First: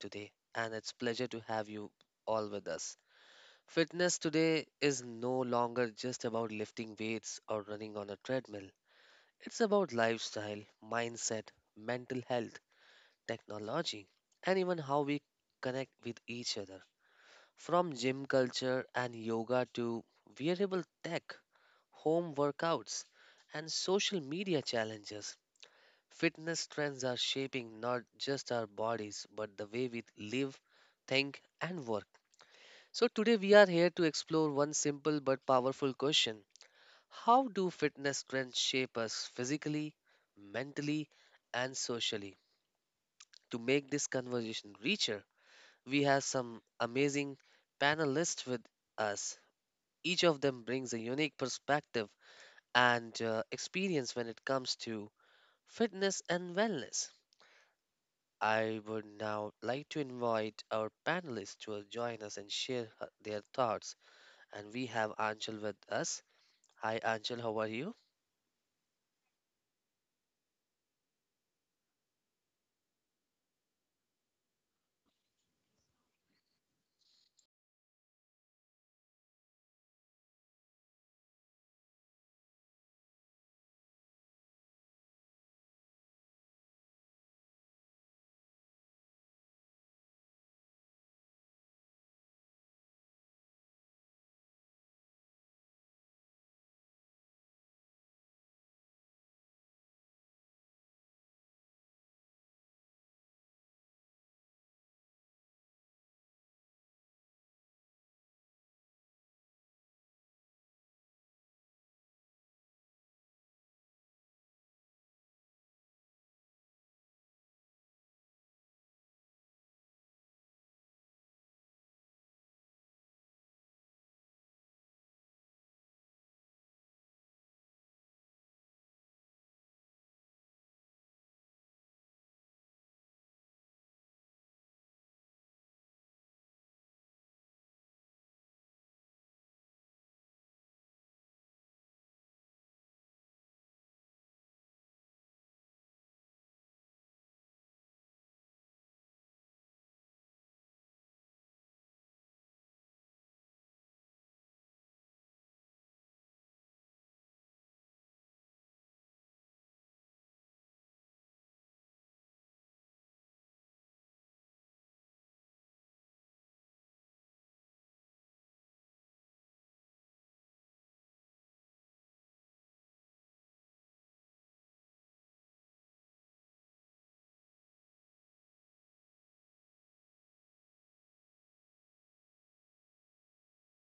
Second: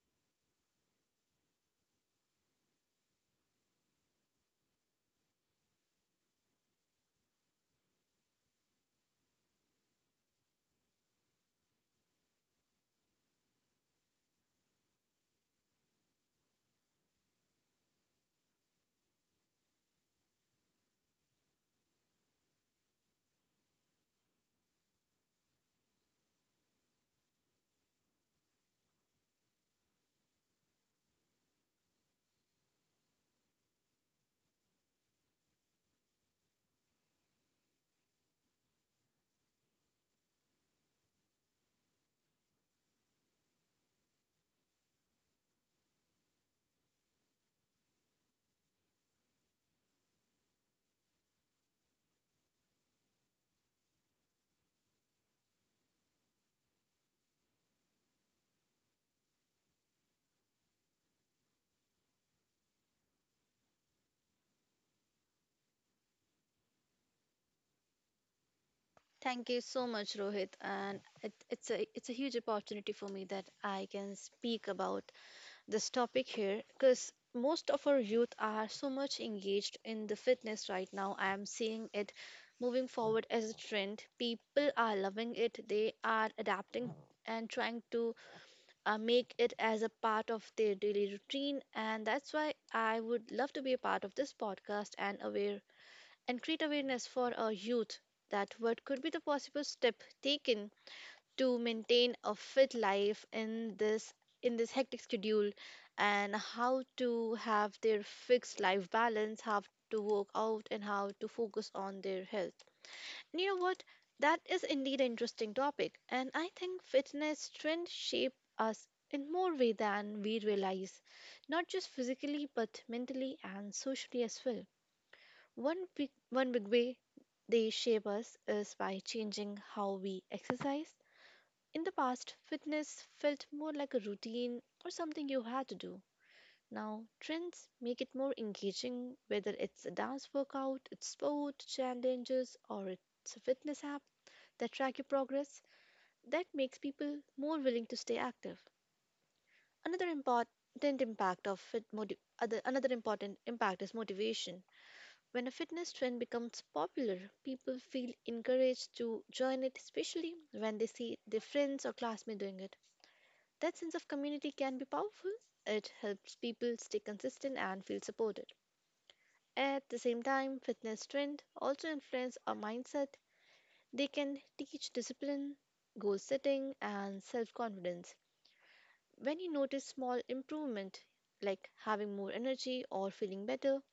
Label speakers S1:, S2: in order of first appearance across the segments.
S1: today, and it's pleasure to have you all with us. Fitness today is no longer just about lifting weights or running on a treadmill. It's about lifestyle, mindset, mental health, technology, and even how we connect with each other. From gym culture and yoga to wearable tech, home workouts, and social media challenges, fitness trends are shaping not just our bodies, but the way we live, think, and work. So, today we are here to explore one simple but powerful question. How do fitness trends shape us physically, mentally, and socially? To make this conversation richer, we have some amazing panelists with us. Each of them brings a unique perspective and experience when it comes to fitness and wellness. I would now like to invite our panelists to join us and share their thoughts. And we have Anshul with us. Hi, Anshul, how are you?
S2: Thank you so much, Rohit. And it's a huge opportunity for me that I can speak about this topic here, because most of our youth are so much engaged in the fitness right now. I am seeing it moving forward as a trend. People are loving it. They are adapting and trying to make it as a part of their daily routine. And that's why I would love to be a part of this podcast and aware and create awareness for our youth, that what could be the possible step taken to maintain a fit life in this hectic schedule, and how to have their fixed life balance, how to work out and how to focus on their health. And you know what, that is indeed an interesting topic, and I think fitness trends shape us in more way than we realize, not just physically but mentally and socially as well. One big way they shape us is by changing how we exercise. In the past, fitness felt more like a routine or something you had to do. Now, trends make it more engaging, whether it's a dance workout, it's sport, challenges, or it's a fitness app that track your progress. That makes people more willing to stay active. Another important impact of fit motiv- other, another important impact is motivation. When a fitness trend becomes popular, people feel encouraged to join it, especially when they see their friends or classmates doing it. That sense of community can be powerful. It helps people stay consistent and feel supported. At the same time, fitness trends also influence our mindset. They can teach discipline, goal setting, and self confidence. When you notice small improvement, like having more energy or feeling better,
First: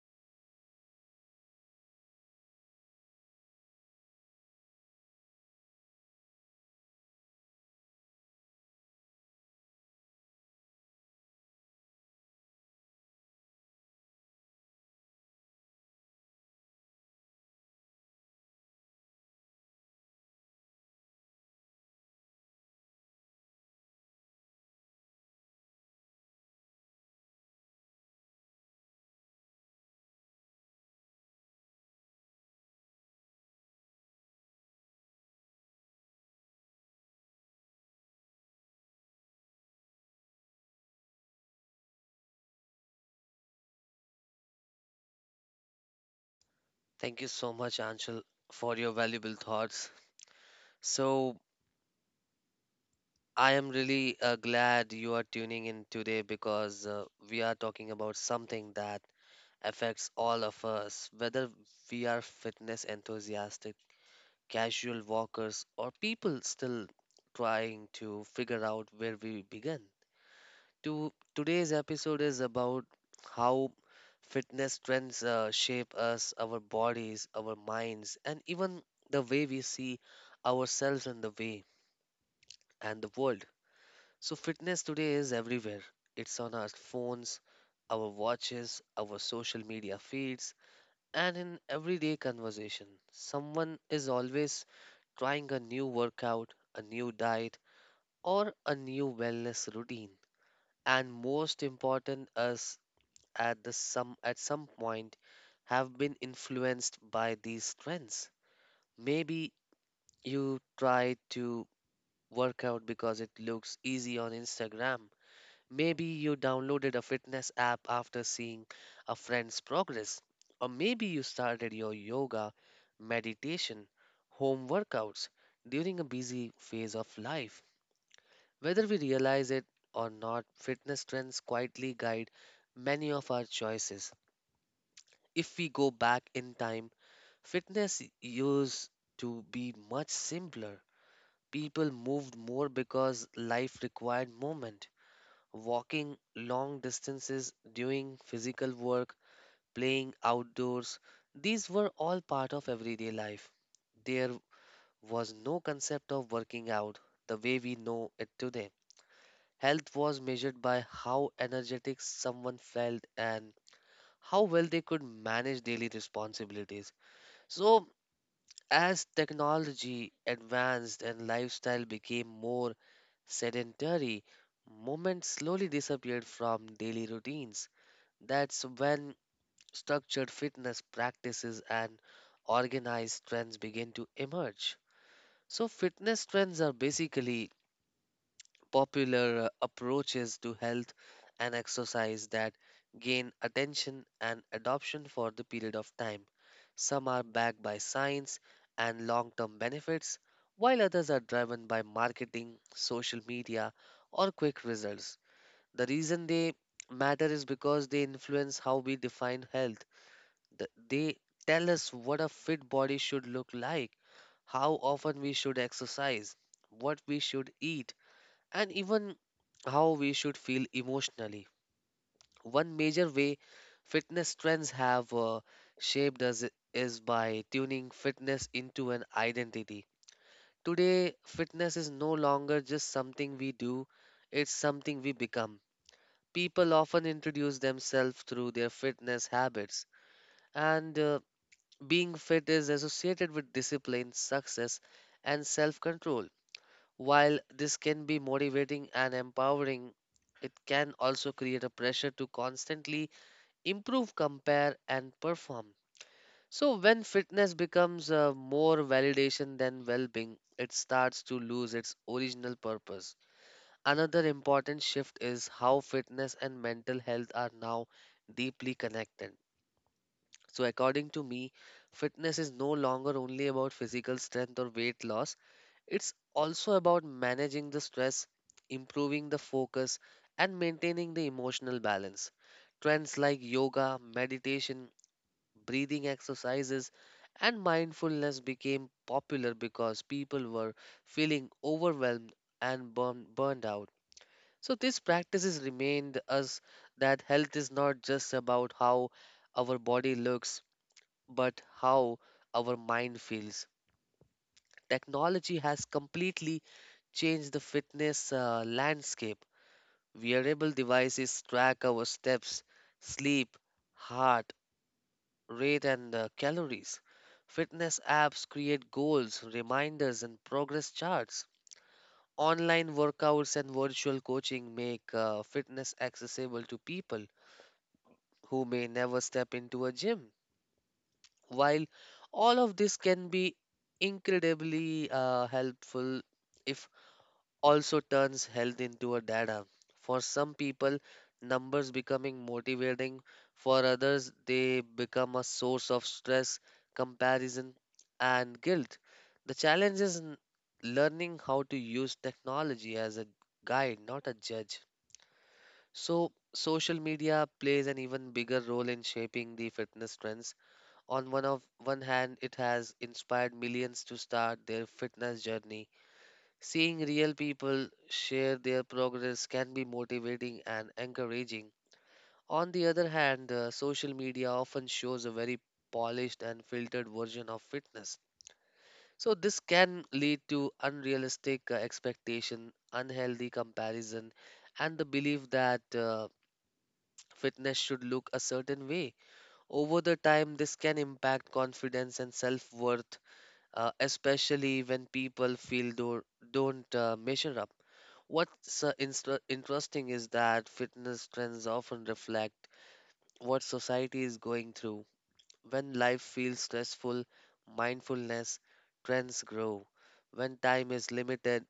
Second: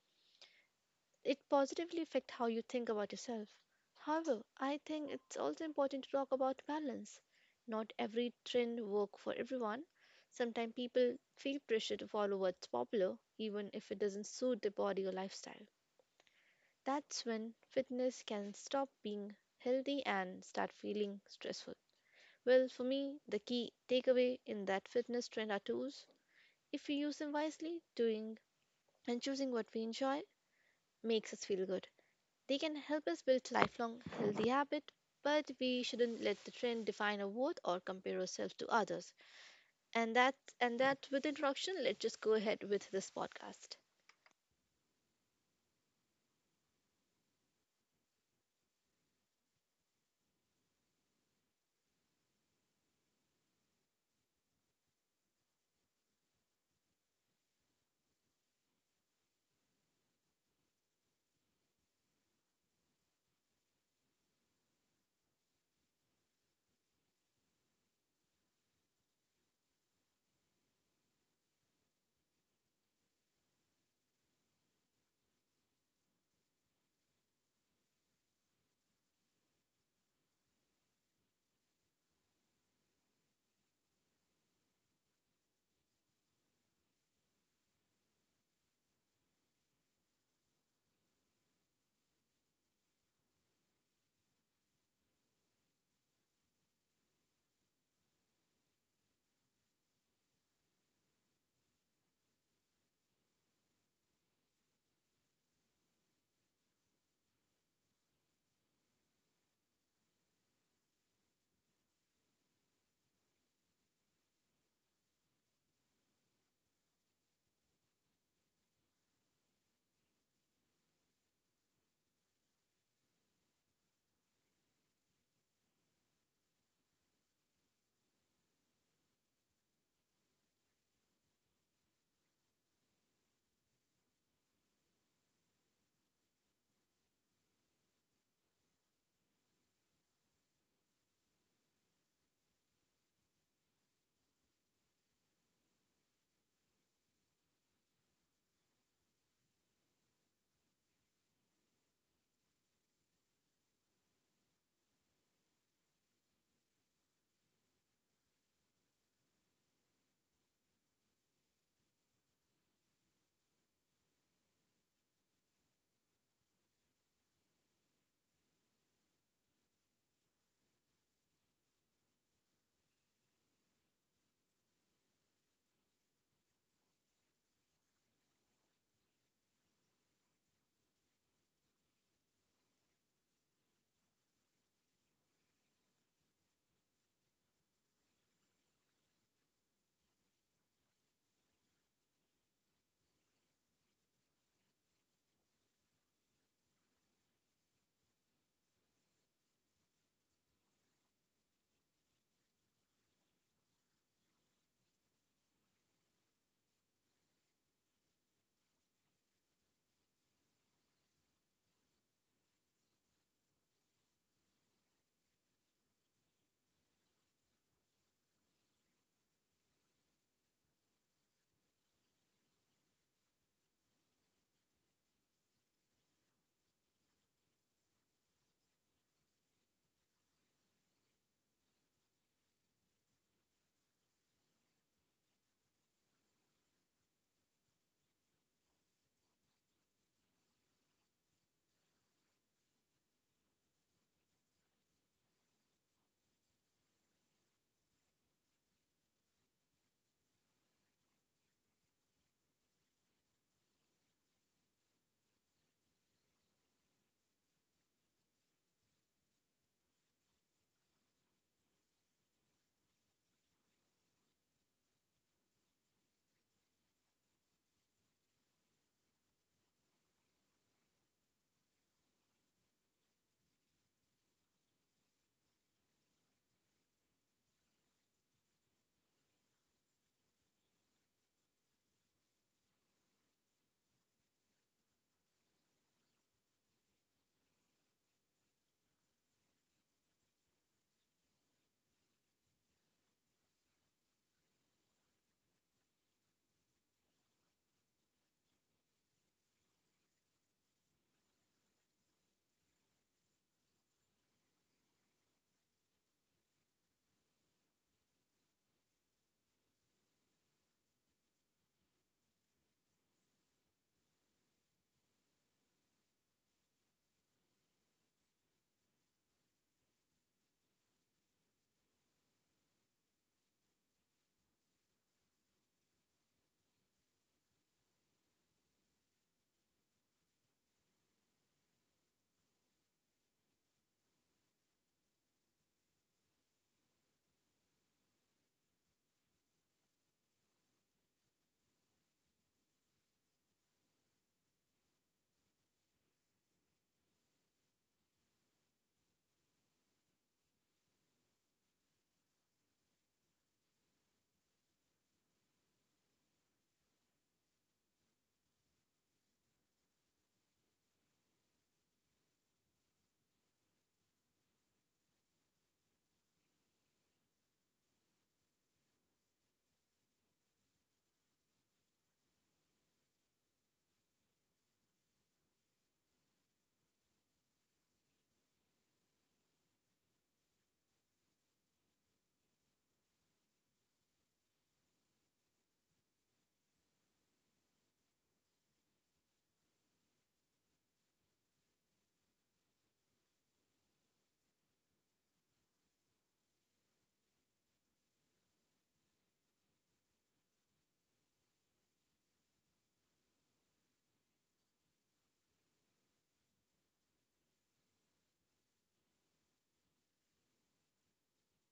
S2: it positively affects how you think about yourself. However, I think it's also important to talk about balance. Not every trend works for everyone. Sometimes people feel pressure to follow what's popular even if it doesn't suit their body or lifestyle. That's when fitness can stop being healthy and start feeling stressful. Well, for me, the key takeaway in that fitness trend are tools. If we use them wisely, doing and choosing what we enjoy makes us feel good. They can help us build lifelong healthy habits, but we shouldn't let the trend define our worth or compare ourselves to others. And that with introduction, let's just go ahead with this podcast.
S1: Thank you so much, Anshul, for your valuable thoughts. So, I am really glad you are tuning in today because we are talking about something that affects all of us, whether we are fitness enthusiastic, casual walkers, or people still trying to figure out where we begin. To today's episode is about how fitness trends shape us, our bodies, our minds, and even the way we see ourselves and the world. So fitness today is everywhere. It's on our phones, our watches, our social media feeds, and in everyday conversation. Someone is always trying a new workout, a new diet, or a new wellness routine. And most important is at some point have been influenced by these trends. Maybe you try to work out because it looks easy on Instagram. Maybe you downloaded a fitness app after seeing a friend's progress. Or maybe you started your yoga, meditation, home workouts during a busy phase of life. Whether we realize it or not, fitness trends quietly guide many of our choices. If we go back in time, fitness used to be much simpler. People moved more because life required movement. Walking long distances, doing physical work, playing outdoors, these were all part of everyday life. There was no concept of working out the way we know it today. Health was measured by how energetic someone felt and how well they could manage daily responsibilities. So, as technology advanced and lifestyle became more sedentary, movement slowly disappeared from daily routines. That's when structured fitness practices and organized trends begin to emerge. So, fitness trends are basically popular approaches to health and exercise that gain attention and adoption for the period of time. Some are backed by science and long term benefits, while others are driven by marketing, social media, or quick results. The reason they matter is because they influence how we define health. They tell us what a fit body should look like, how often we should exercise, what we should eat, and even how we should feel emotionally. One major way fitness trends have shaped us is by tuning fitness into an identity. Today, fitness is no longer just something we do, it's something we become. People often introduce themselves through their fitness habits, and being fit is associated with discipline, success, and self control. While this can be motivating and empowering, it can also create a pressure to constantly improve, compare, and perform. So, when fitness becomes more validation than well being, it starts to lose its original purpose. Another important shift is how fitness and mental health are now deeply connected. So, according to me, fitness is no longer only about physical strength or weight loss, it's also about managing the stress, improving the focus, and maintaining the emotional balance. Trends like yoga, meditation, breathing exercises, and mindfulness became popular because people were feeling overwhelmed and burned out. So, these practices remind us that health is not just about how our body looks, but how our mind feels. Technology has completely change the fitness landscape. Wearable devices track our steps, sleep, heart rate, and calories. Fitness apps create goals, reminders, and progress charts. Online workouts and virtual coaching make fitness accessible to people who may never step into a gym. While all of this can be incredibly helpful if also turns health into a data. For some people, numbers becoming motivating. For others, they become a source of stress, comparison, and guilt. The challenge is learning how to use technology as a guide, not a judge. So, social media plays an even bigger role in shaping the fitness trends. On one hand, it has inspired millions to start their fitness journey. Seeing real people share their progress can be motivating and encouraging. On the other hand, social media often shows a very polished and filtered version of fitness. So this can lead to unrealistic expectation, unhealthy comparison, and the belief that fitness should look a certain way. Over the time, this can impact confidence and self-worth, especially when people feel don't measure up. What's interesting is that fitness trends often reflect what society is going through. When life feels stressful, mindfulness trends grow. When time is limited,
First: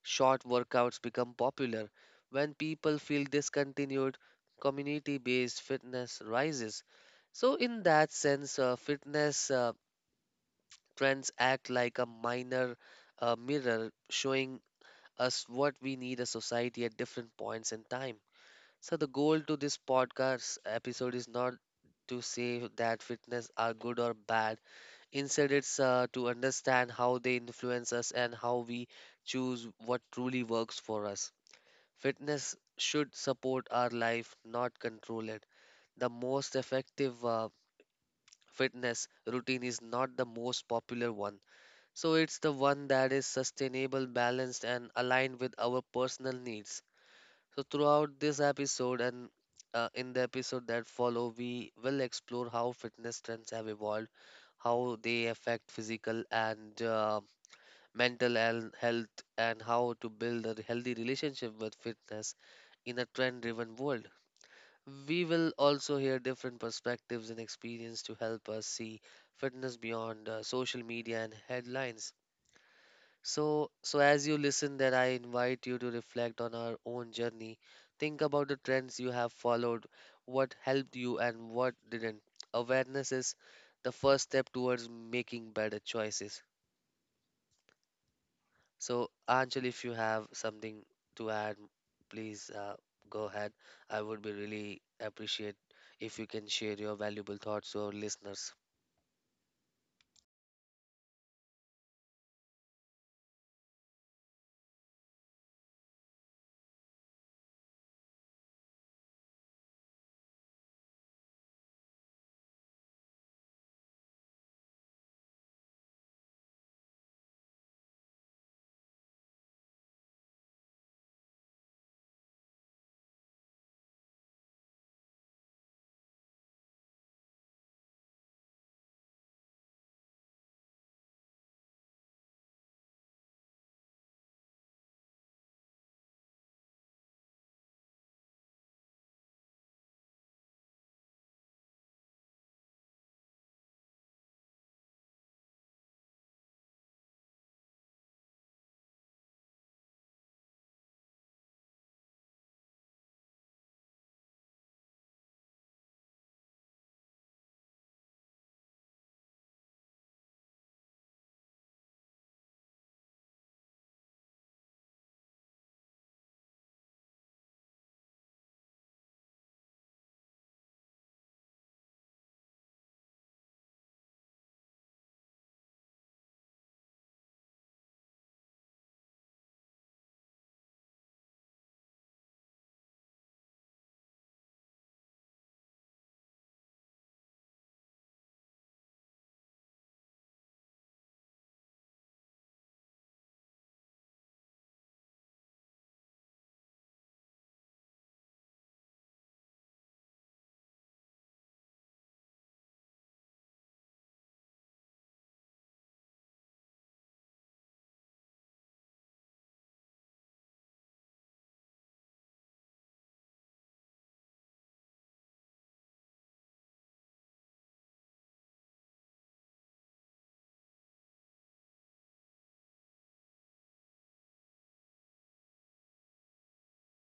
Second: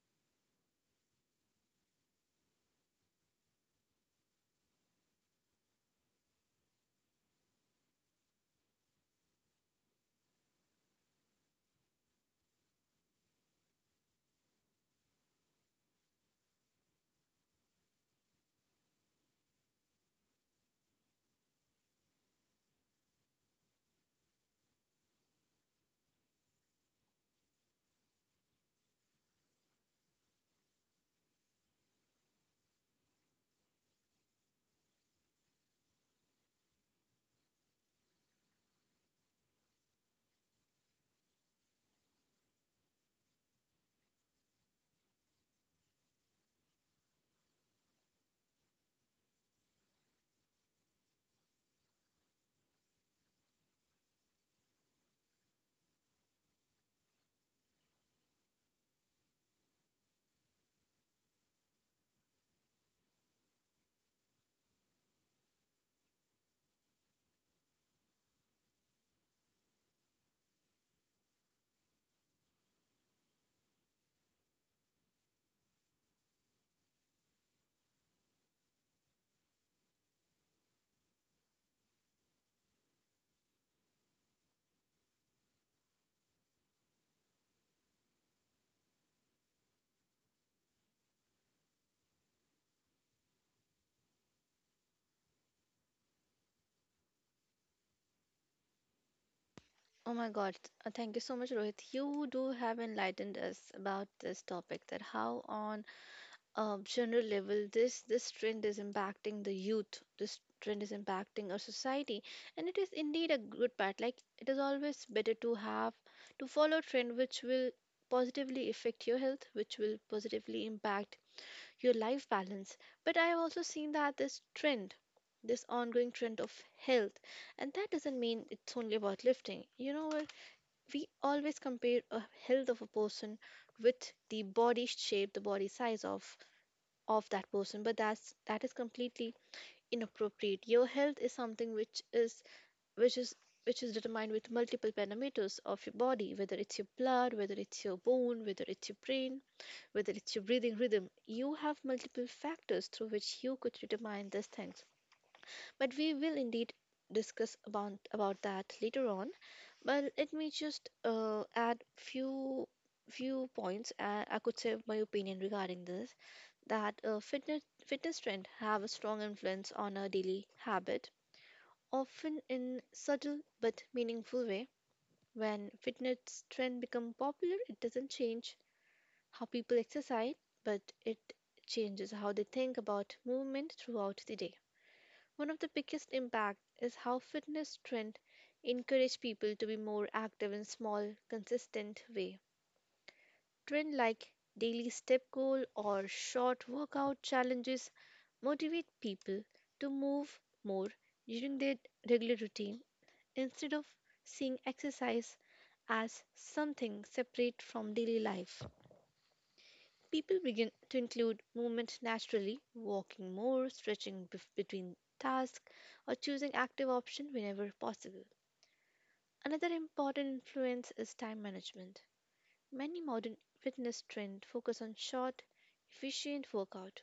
S1: short workouts become popular. When people feel discontinued, community based fitness rises. So, in that sense, fitness trends act like a minor mirror showing us what we need a society at different points in time. So, the goal to this podcast episode is not to say that fitness are good or bad. Instead, it's to understand how they influence us and how we choose what truly works for us. Fitness should support our life, not control it. The most effective fitness routine is not the most popular one. So, it's the one that is sustainable, balanced, and aligned with our personal needs. So throughout this episode and in the episode that follow, we will explore how fitness trends have evolved, how they affect physical and uh, mental health, and how to build a healthy relationship with fitness in a trend-driven world. We will also hear different perspectives and experience to help us see fitness beyond social media and headlines. So, as you listen, that I invite you to reflect on our own journey. Think about the trends you have followed, what helped you and what didn't. Awareness is the first step towards making better choices. So, Anjali, if you have something to add, please go ahead. I would be really appreciate if you can share your valuable thoughts to our listeners.
S2: Oh my God, thank you so much, Rohit. You do have enlightened us about this topic, that how on general level this trend is impacting the youth, this trend is impacting our society, and it is indeed a good part. Like, it is always better to follow trend which will positively affect your health, which will positively impact your life balance. But I have also seen that this ongoing trend of health, and that doesn't mean it's only about lifting. You know what, we always compare a health of a person with the body shape, the body size of that person. But that is completely inappropriate. Your health is something which is which is determined with multiple parameters of your body, whether it's your blood, whether it's your bone, whether it's your brain, whether it's your breathing rhythm. You have multiple factors through which you could determine these things. But we will indeed discuss about that later on. But let me just add few points, I could say my opinion regarding this. That a fitness trend have a strong influence on our daily habit, often in subtle but meaningful way. When fitness trend become popular, it doesn't change how people exercise, but it changes how they think about movement throughout the day. One of the biggest impact is how fitness trend encourage people to be more active in small, consistent way. Trend like daily step goal or short workout challenges motivate people to move more during their regular routine instead of seeing exercise as something separate from daily life. People begin to include movement naturally, walking more, stretching between tasks, or choosing active option whenever possible. Another important influence is time management. Many modern fitness trends focus on short, efficient workout.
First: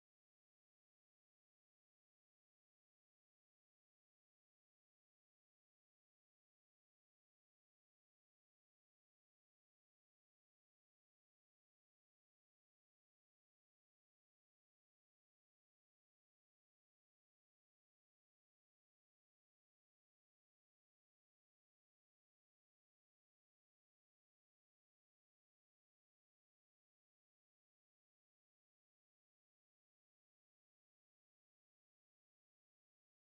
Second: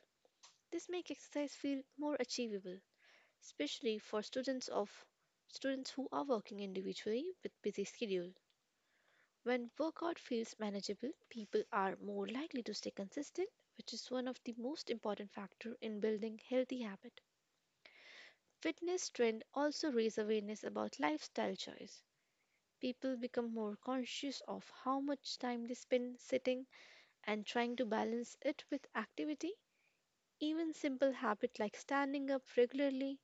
S2: This makes exercise feel more achievable, especially for students who are working individually with busy schedule. When workout feels manageable, people are more likely to stay consistent, which is one of the most important factor in building healthy habit. Fitness trend also raise awareness about lifestyle choice. People become more conscious of how much time they spend sitting and trying to balance it with activity, even simple habits like standing up regularly,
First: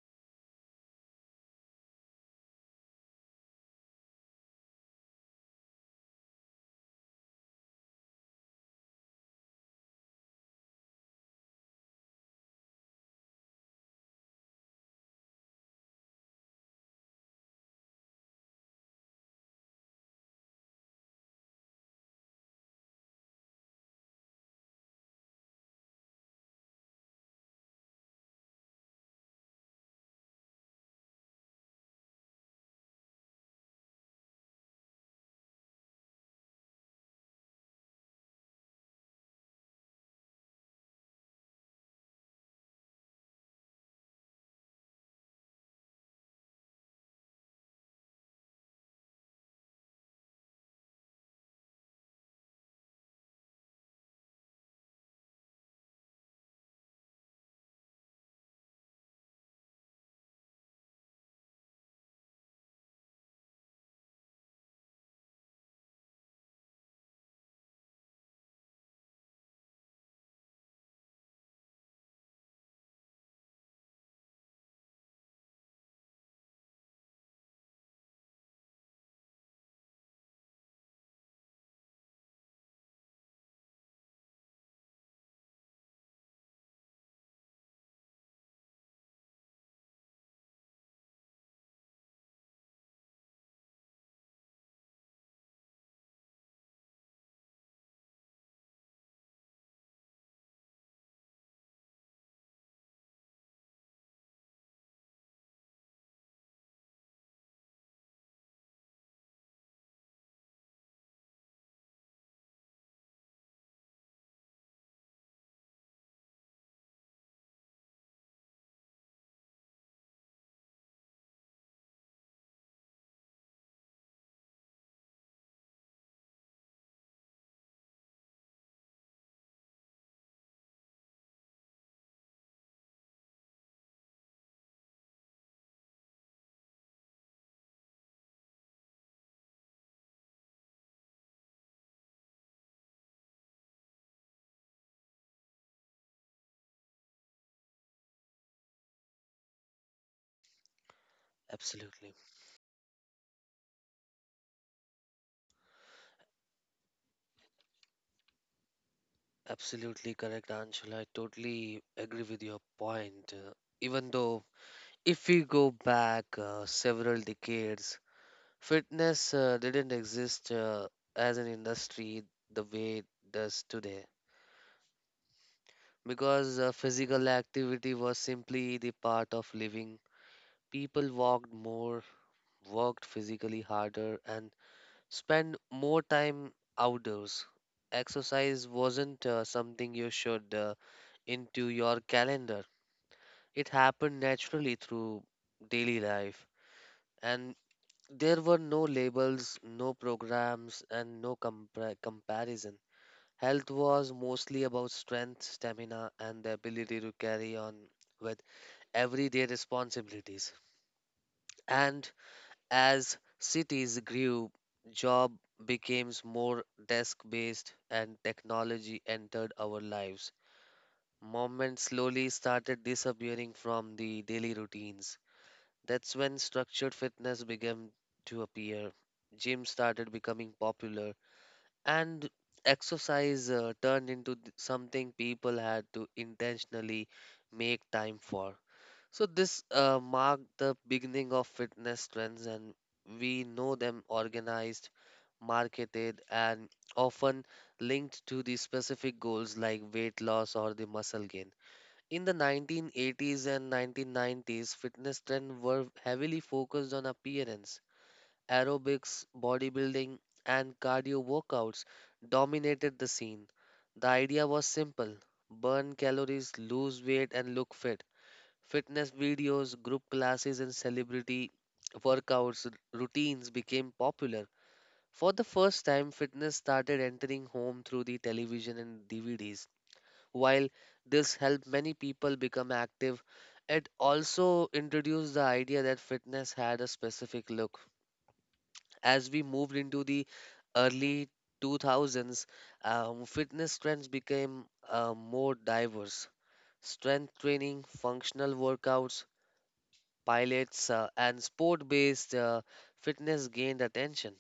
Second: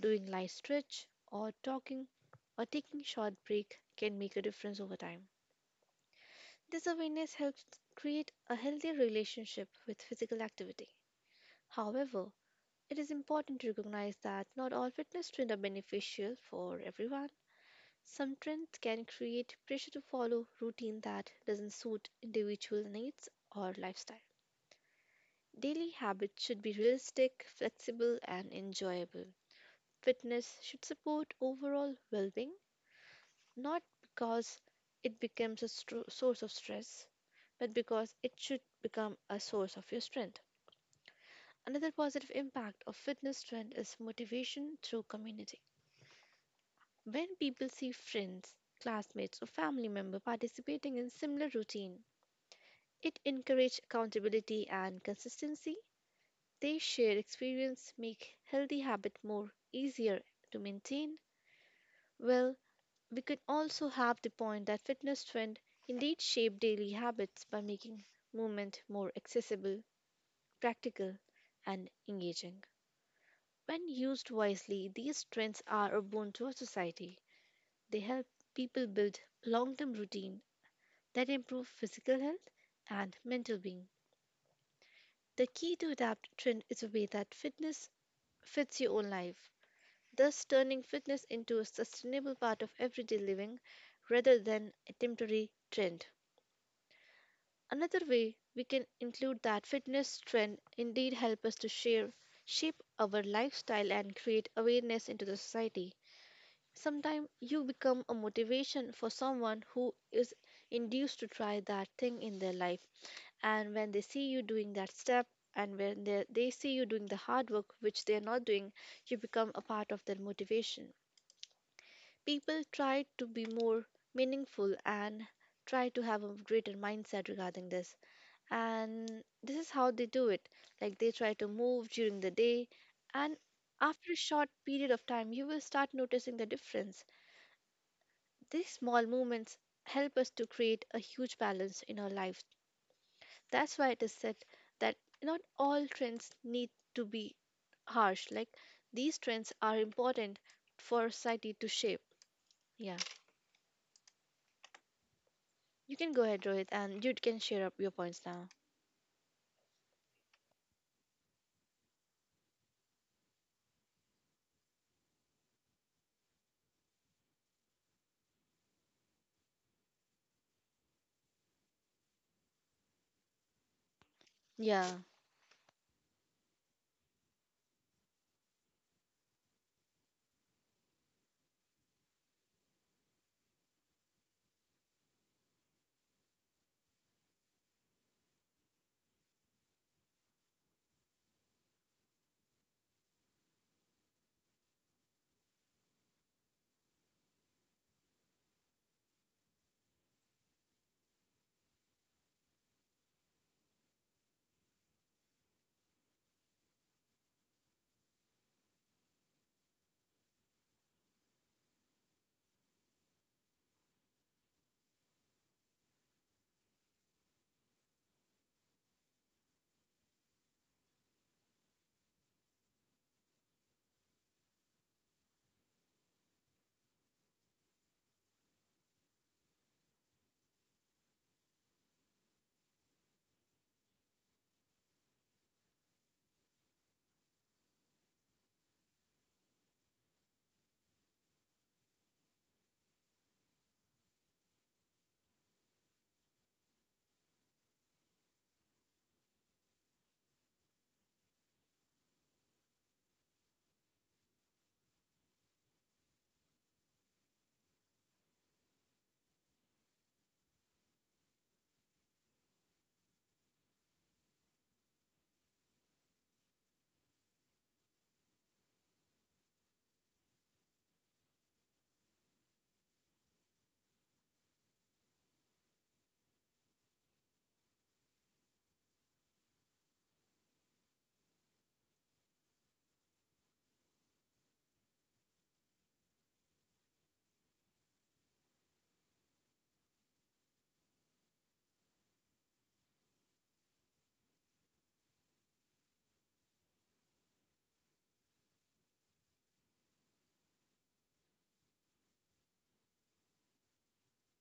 S2: doing light stretch, or taking short break, can make a difference over time. This awareness helps create a healthy relationship with physical activity. However, it is important to recognize that not all fitness trends are beneficial for everyone. Some trends can create pressure to follow routine that doesn't suit individual needs or lifestyle. Daily habits should be realistic, flexible, and enjoyable. Fitness should support overall well being, not because it becomes a source of stress, but because it should become a source of your strength. Another positive impact of fitness trend is motivation through community. When people see friends, classmates, or family member participating in similar routine, it encourages accountability and consistency. They share experience, make healthy habit more easier to maintain. Well, we could also have the point that fitness trend indeed shape daily habits by making movement more accessible, practical, and engaging. When used wisely, these trends are a boon to our society. They help people build long-term routine that improve physical health and mental being. The key to adapt trend is a way that fitness fits your own life, thus turning fitness into a sustainable part of everyday living rather than a temporary trend. Another way we can include that fitness trend indeed help us to share, shape our lifestyle and create awareness into the society. Sometimes you become a motivation for someone who is induced to try that thing in their life. And when they see you doing that step, and when they see you doing the hard work which they are not doing, you become a part of their motivation. People try to be more meaningful and try to have a greater mindset regarding this, and this is how they do it. Like, they try to move during the day, and after a short period of time you will start noticing the difference. These small movements help us to create a huge balance in our life. That's why it is said that not all trends need to be harsh. Like, these trends are important for society to shape.
S1: Absolutely.
S2: Yeah. You can go ahead, Rohit, and you can share up your points now.
S1: Absolutely correct, Anshul. I totally agree with your point. Even though if we go back several decades, fitness didn't exist as an industry the way it does today.
S2: Yeah,
S1: Because physical activity was simply the part of living, people walked more, worked physically harder, and spent more time outdoors. Exercise wasn't something you should into your calendar, it happened naturally through daily life. And there were no labels, no programs, and no comparison. Health was mostly about strength, stamina, and the ability to carry on with everyday responsibilities. And as cities grew, job became more desk based and technology entered our lives. Movement slowly started disappearing from the daily routines. That's when structured fitness began to appear. Gyms started becoming popular, and exercise turned into something people had to intentionally make time for. So, this marked the beginning of fitness trends, and we know them organized, marketed, and often linked to the specific goals like weight loss or the muscle gain. In the 1980s and 1990s, fitness trends were heavily focused on appearance. Aerobics, bodybuilding, and cardio workouts dominated the scene. The idea was simple: burn calories, lose weight, and look fit. Fitness videos, group classes, and celebrity workouts routines became popular. For the first time, fitness started entering home through the television and DVDs. While this helped many people become active, it also introduced the idea that fitness had a specific look. As we moved into the early 2000s, fitness trends became more diverse. Strength training, functional workouts, Pilates, and sport based fitness gained attention.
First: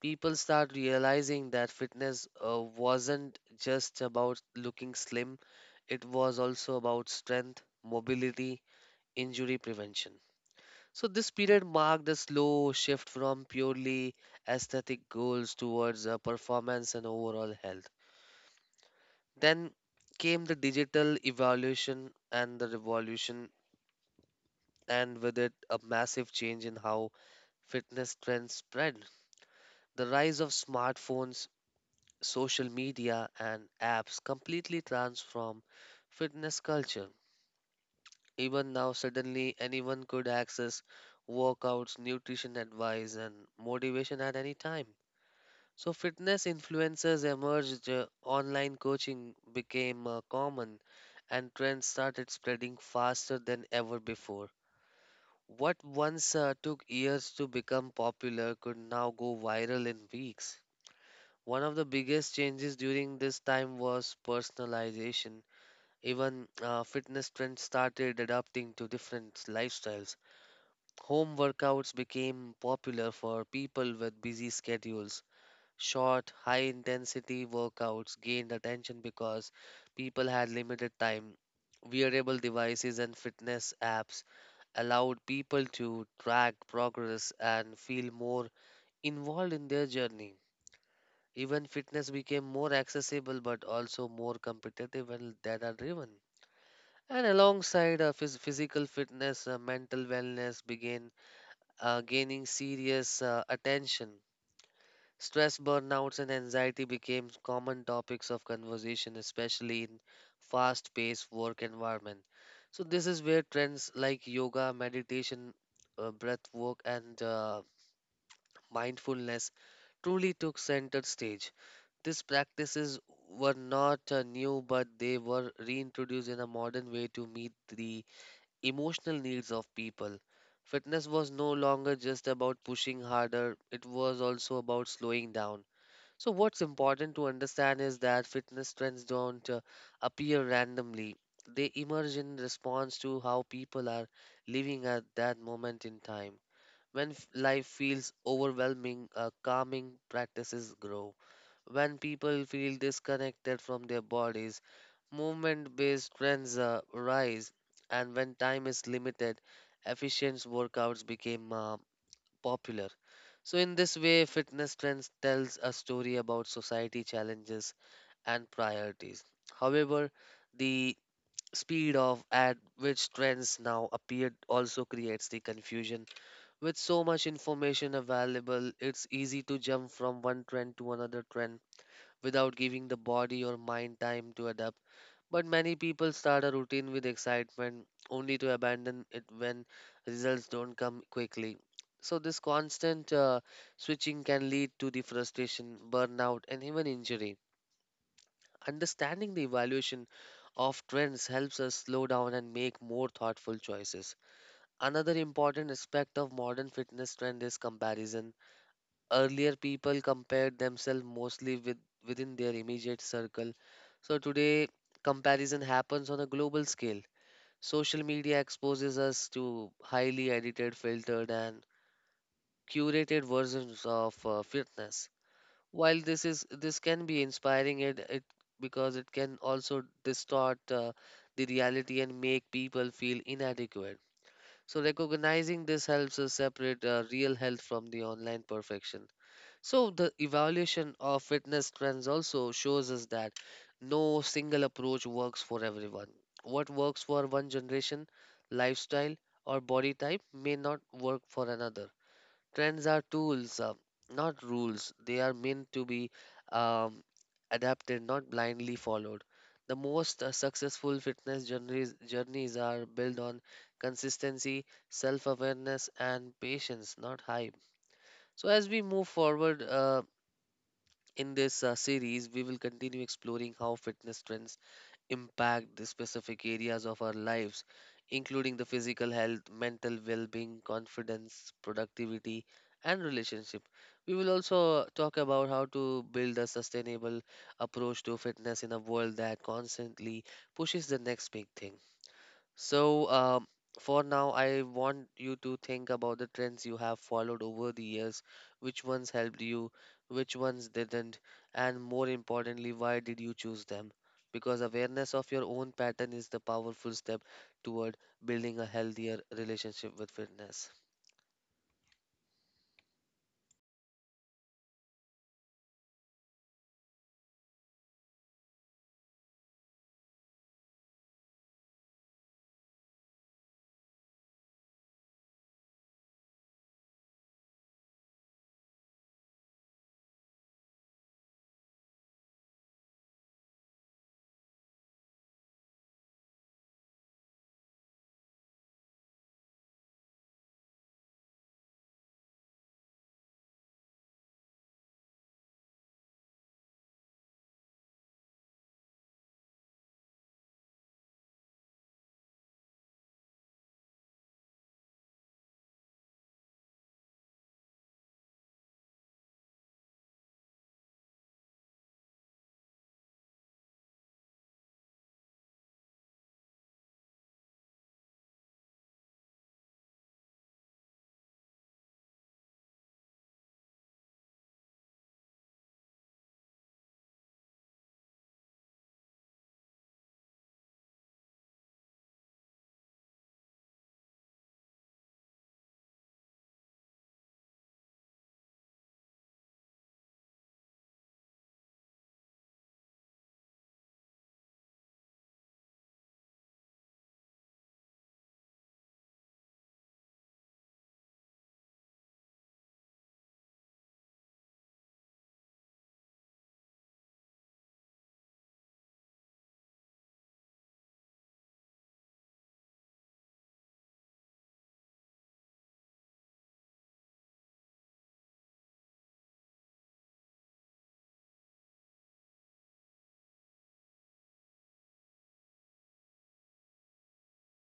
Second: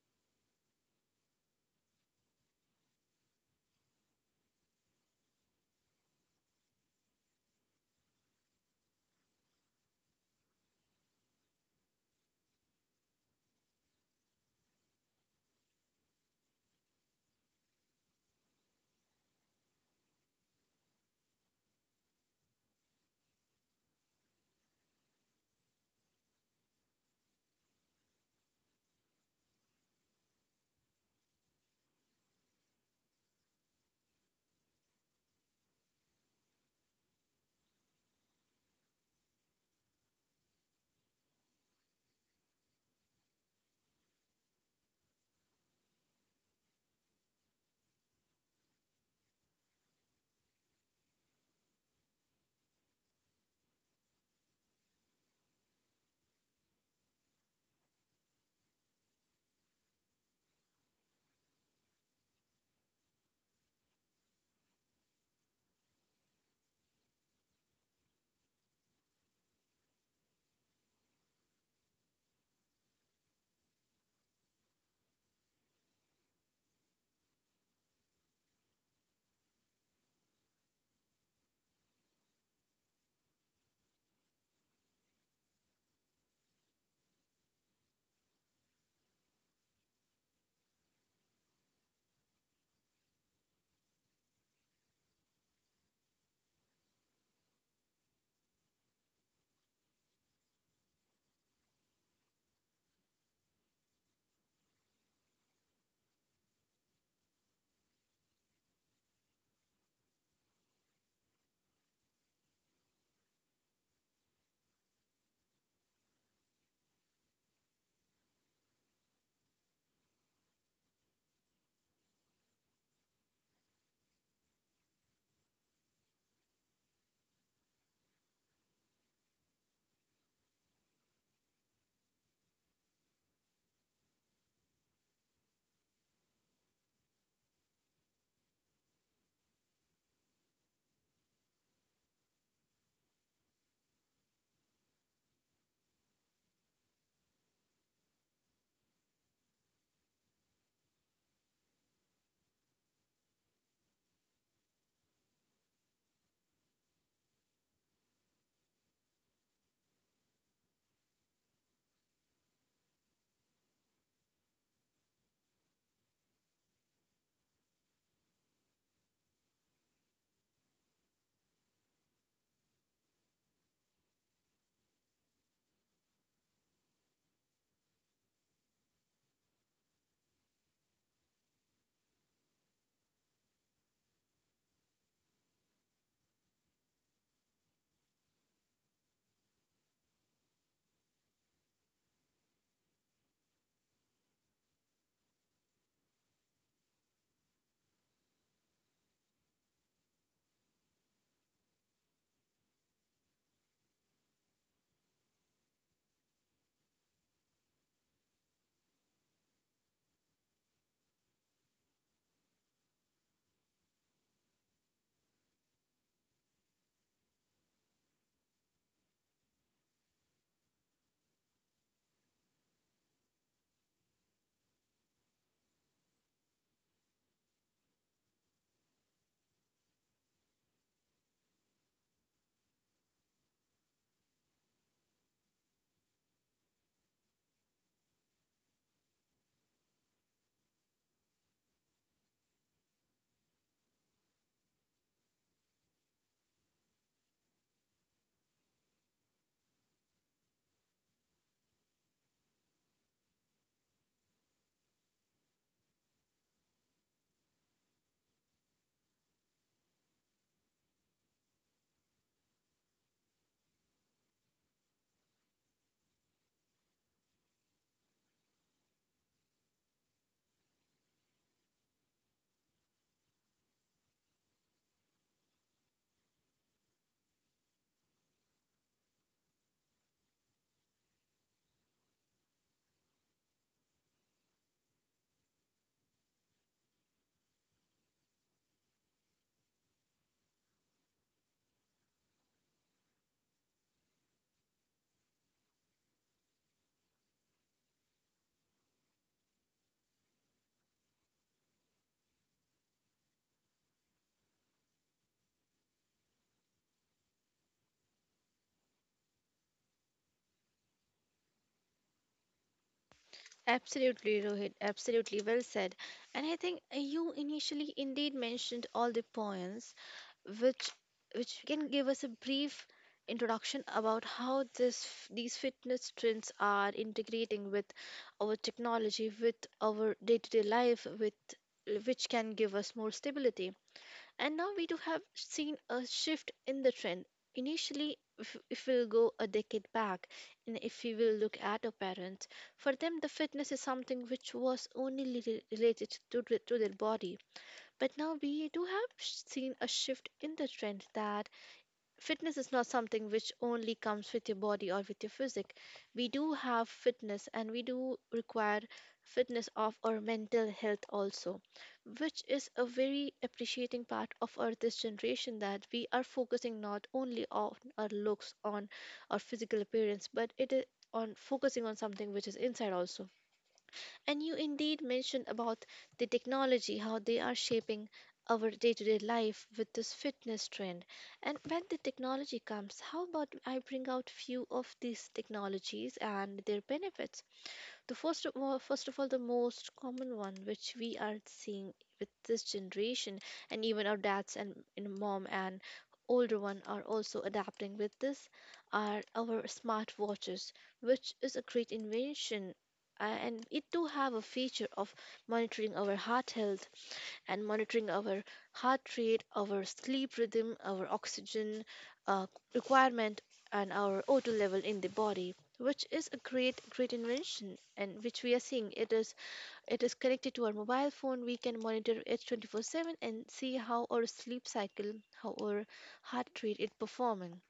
S1: People start realizing that fitness wasn't just about looking slim, it was also about strength, mobility, injury prevention. So, this period marked a slow shift from purely aesthetic goals towards performance and overall health. Then came the digital evolution and the revolution, and with it, a massive change in how fitness trends spread. The rise of smartphones, social media and apps completely transform fitness culture. Even now, suddenly anyone could access workouts, nutrition advice, and motivation at any time. So, fitness influencers emerged, online coaching became common, and trends started spreading faster than ever before. What once took years to become popular could now go viral in weeks. One of the biggest changes during this time was personalization. Even Fitness trends started adapting to different lifestyles. Home workouts became popular for people with busy schedules. Short, high intensity workouts gained attention because people had limited time. Wearable devices and fitness apps allowed people to track progress and feel more involved in their journey. Even fitness became more accessible but also more competitive and data driven. And alongside physical fitness, mental wellness began gaining serious attention. Stress, burnouts, and anxiety became common topics of conversation, especially in fast paced work environment. So, this is where trends like yoga, meditation, breath work, and mindfulness truly took center stage. These practices were not new, but they were reintroduced in a modern way to meet the emotional needs of people. Fitness was no longer just about pushing harder, it was also about slowing down. So, what's important to understand is that fitness trends don't appear randomly, they emerge in response to how people are living at that moment in time. When life feels overwhelming, calming practices grow. When people feel disconnected from their bodies, movement based trends rise, and when time is limited, efficient workouts became popular. So, in this way, fitness trends tells a story about society challenges and priorities. However, the speed of at which trends now appear also creates the confusion. With so much information available, it's easy to jump from one trend to another trend without giving the body or mind time to adapt. But many people start a routine with excitement only to abandon it when results don't come quickly. So, this constant switching can lead to the frustration, burnout, and even injury. Understanding the evaluation of trends helps us slow down and make more thoughtful choices. Another important aspect of modern fitness trend is comparison. Earlier, people compared themselves mostly with, within their immediate circle. So today, comparison happens on a global scale. Social media exposes us to highly edited, filtered, and curated versions of fitness. While this can be inspiring, it because it can also distort the reality and make people feel inadequate. So recognizing this helps us separate real health from the online perfection. So, the evaluation of fitness trends also shows us that no single approach works for everyone. What works for one generation, lifestyle, or body type may not work for another. Trends are tools, not rules. They are meant to be um, adapted, not blindly followed. The most successful fitness journeys are built on consistency, self awareness, and patience, not hype. So, as we move forward, in this series, we will continue exploring how fitness trends impact the specific areas of our lives, including the physical health, mental well being, confidence, productivity, and relationship. We will also talk about how to build a sustainable approach to fitness in a world that constantly pushes the next big thing. So, for now, I want you to think about the trends you have followed over the years, which ones helped you, which ones didn't, and more importantly, why did you choose them? Because awareness of your own pattern is the powerful step toward building a healthier relationship with fitness.
S2: absolutely, Rohit. Absolutely, well said. And I think you initially indeed mentioned all the points, which which can give us a brief introduction about how this these fitness trends are integrating with our technology, with our day-to-day life, with which can give us more stability. And now we do have seen a shift in the trend. Initially, if we'll go a decade back, and if we will look at our parents, for them the fitness is something which was only related to their body. But now we do have seen a shift in the trend, that fitness is not something which only comes with your body or with your physique. We do have fitness and we do require fitness of our mental health also, which is a very appreciating part of our this generation, that we are focusing not only on our looks, on our physical appearance, but it is on focusing on something which is inside also. And you indeed mentioned about the technology, how they are shaping our day to day life with this fitness trend. And when the technology comes, how about I bring out few of these technologies and their benefits? The first of all, the most common one which we are seeing with this generation, and even our dads and mom and older one are also adapting with this, are our smart watches, which is a great invention, and it do have a feature of monitoring our heart health and monitoring our heart rate, our sleep rhythm, our oxygen uh, requirement, and our 0 level in the body, which is a great, great invention, and which we are seeing. It is connected to our mobile phone. We can monitor it 24/7 and see how our sleep cycle, how our heart rate is performing.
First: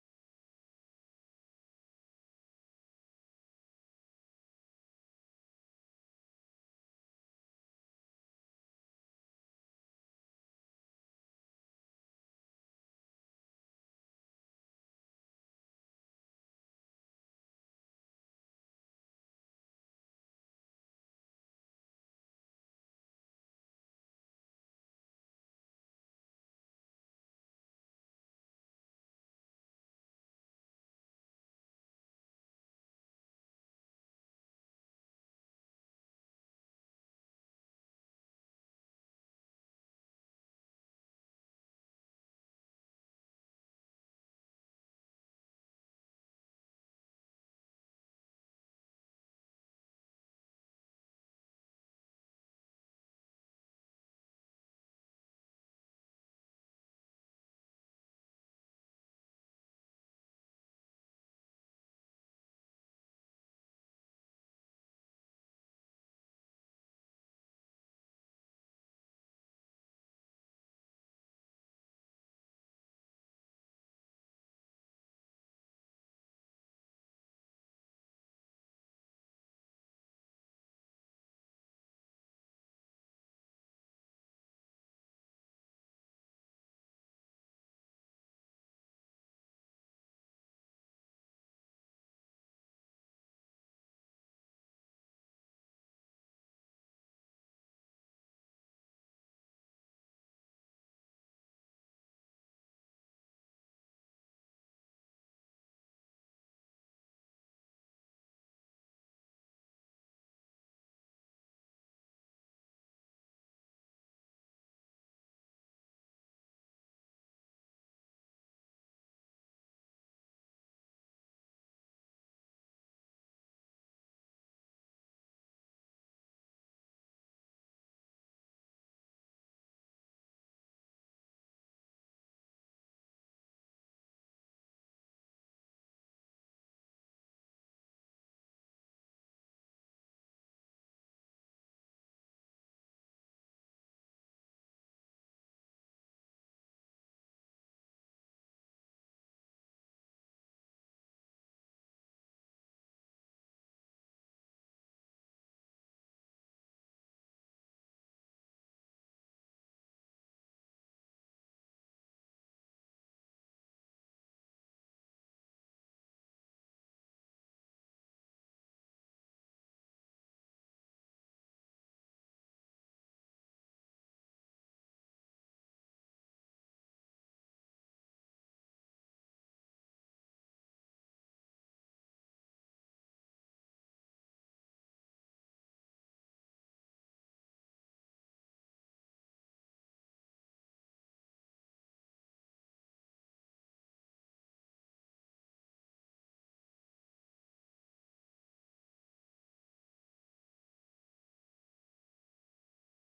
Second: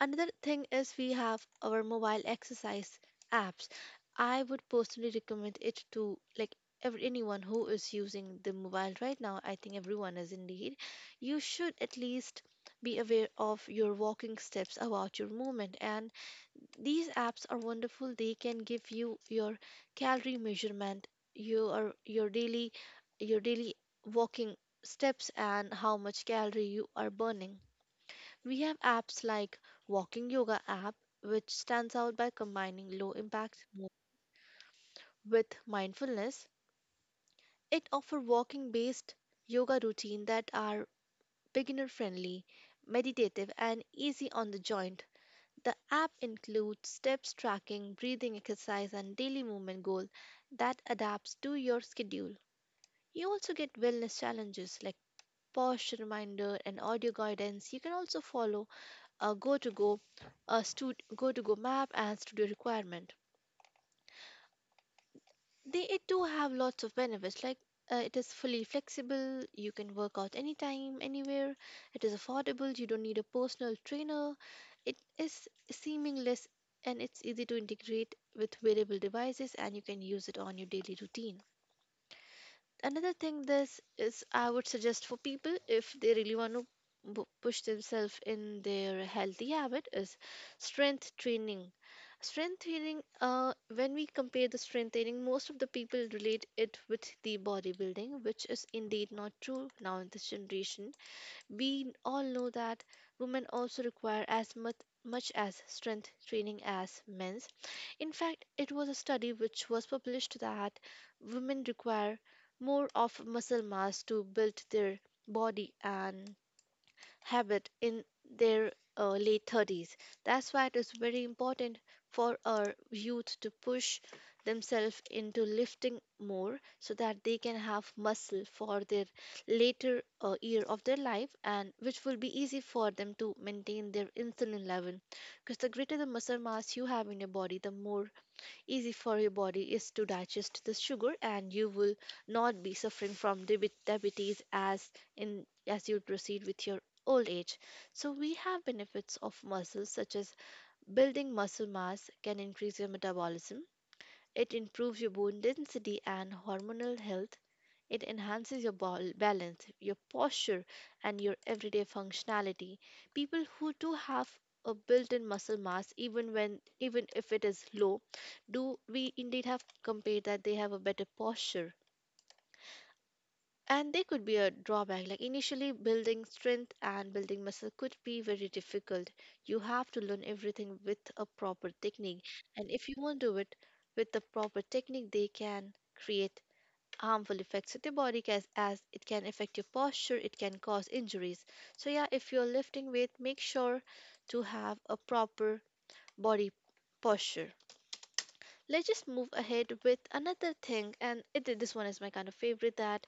S2: Another thing is we have our mobile exercise apps. I would personally recommend it to, like, anyone who is using the mobile right now. I think everyone is indeed. You should at least be aware of your walking steps, about your movement. And these apps are wonderful. They can give you your calorie measurement, your daily walking steps, and how much calorie you are burning. We have apps like Walking Yoga app, which stands out by combining low impact movement with mindfulness. It offers walking based yoga routine that are beginner friendly, meditative and easy on the joint. The app includes steps tracking, breathing exercise and daily movement goal that adapts to your schedule. You also get wellness challenges like posture reminder and audio guidance. You can also follow a go to go a stud- go to go map and studio requirement. They it do have lots of benefits, like it is fully flexible. You can work out anytime anywhere. It is affordable. You don't need a personal trainer. It is seamless, and it's easy to integrate with wearable devices, and you can use it on your daily routine. Another thing, this is, I would suggest for people if they really want to push themselves in their healthy habit is strength training. Strength training, when we compare the strength training, most of the people relate it with the bodybuilding, which is indeed not true now in this generation. We all know that women also require as much as strength training as men's. In fact, it was a study which was published that women require more of muscle mass to build their body and habit in their late 30s. That's why it is very important for our youth to push themselves into lifting more, so that they can have muscle for their later year of their life, and which will be easy for them to maintain their insulin level, because the greater the muscle mass you have in your body, the more easy for your body is to digest the sugar, and you will not be suffering from diabetes as you proceed with your old age. So we have benefits of muscles such as building muscle mass can increase your metabolism, it improves your bone density and hormonal health, it enhances your balance, your posture, and your everyday functionality. People who do have a built-in muscle mass, even if it is low, do we indeed have compared that they have a better posture. And there could be a drawback. Like, initially, building strength and building muscle could be very difficult. You have to learn everything with a proper technique, and if you won't do it with the proper technique, they can create harmful effects to the body, as it can affect your posture, it can cause injuries. So yeah, if you're lifting weight, make sure to have a proper body posture. Let's just move ahead with another thing, and it, this one is my kind of favorite. That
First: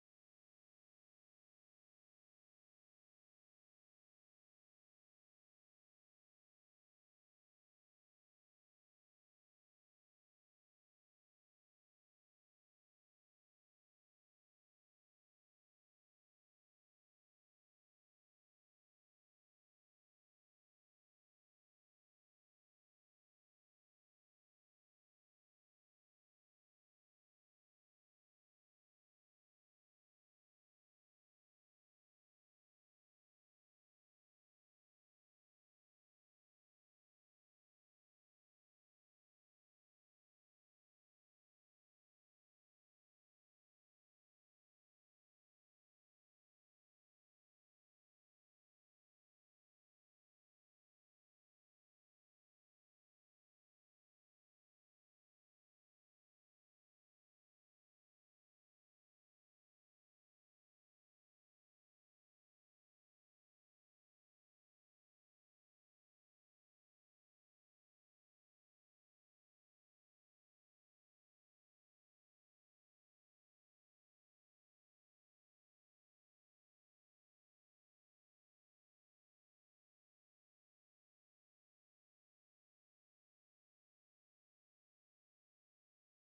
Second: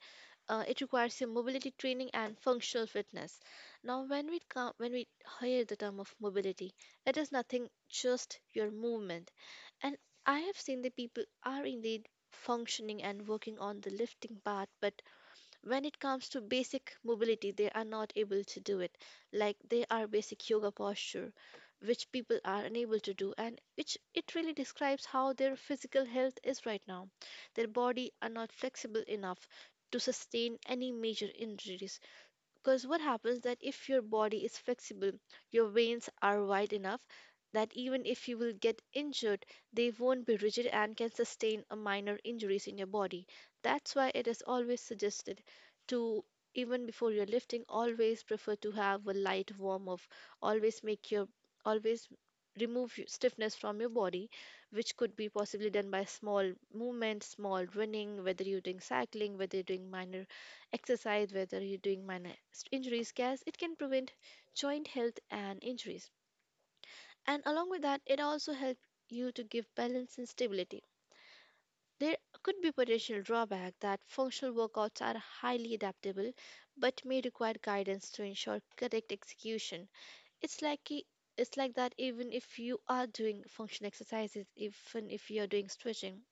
S2: it requires your mobility training and functional fitness. Now, when we hear the term of mobility, it is nothing just your movement. And I have seen the people are indeed functioning and working on the lifting part, but when it comes to basic mobility they are not able to do it. Like, they are basic yoga posture, which people are unable to do, and which it really describes how their physical health is right now. Their body are not flexible enough to sustain any major injuries, because what happens that if your body is flexible, your veins are wide enough that even if you will get injured, they won't be rigid and can sustain a minor injuries in your body. That's why it is always suggested to, even before you're lifting, always prefer to have a light warm up. Always make your, always remove your stiffness from your body, which could be possibly done by small movement, small running, whether you're doing cycling, whether you're doing minor exercise, whether you're doing minor injury scares. It can prevent joint health and injuries. And along with that, it also helps you to give balance and stability. There could be potential drawback that functional workouts are highly adaptable but may require guidance to ensure correct execution. It's like it's like that even if you are doing functional exercises, even if you're doing stretching,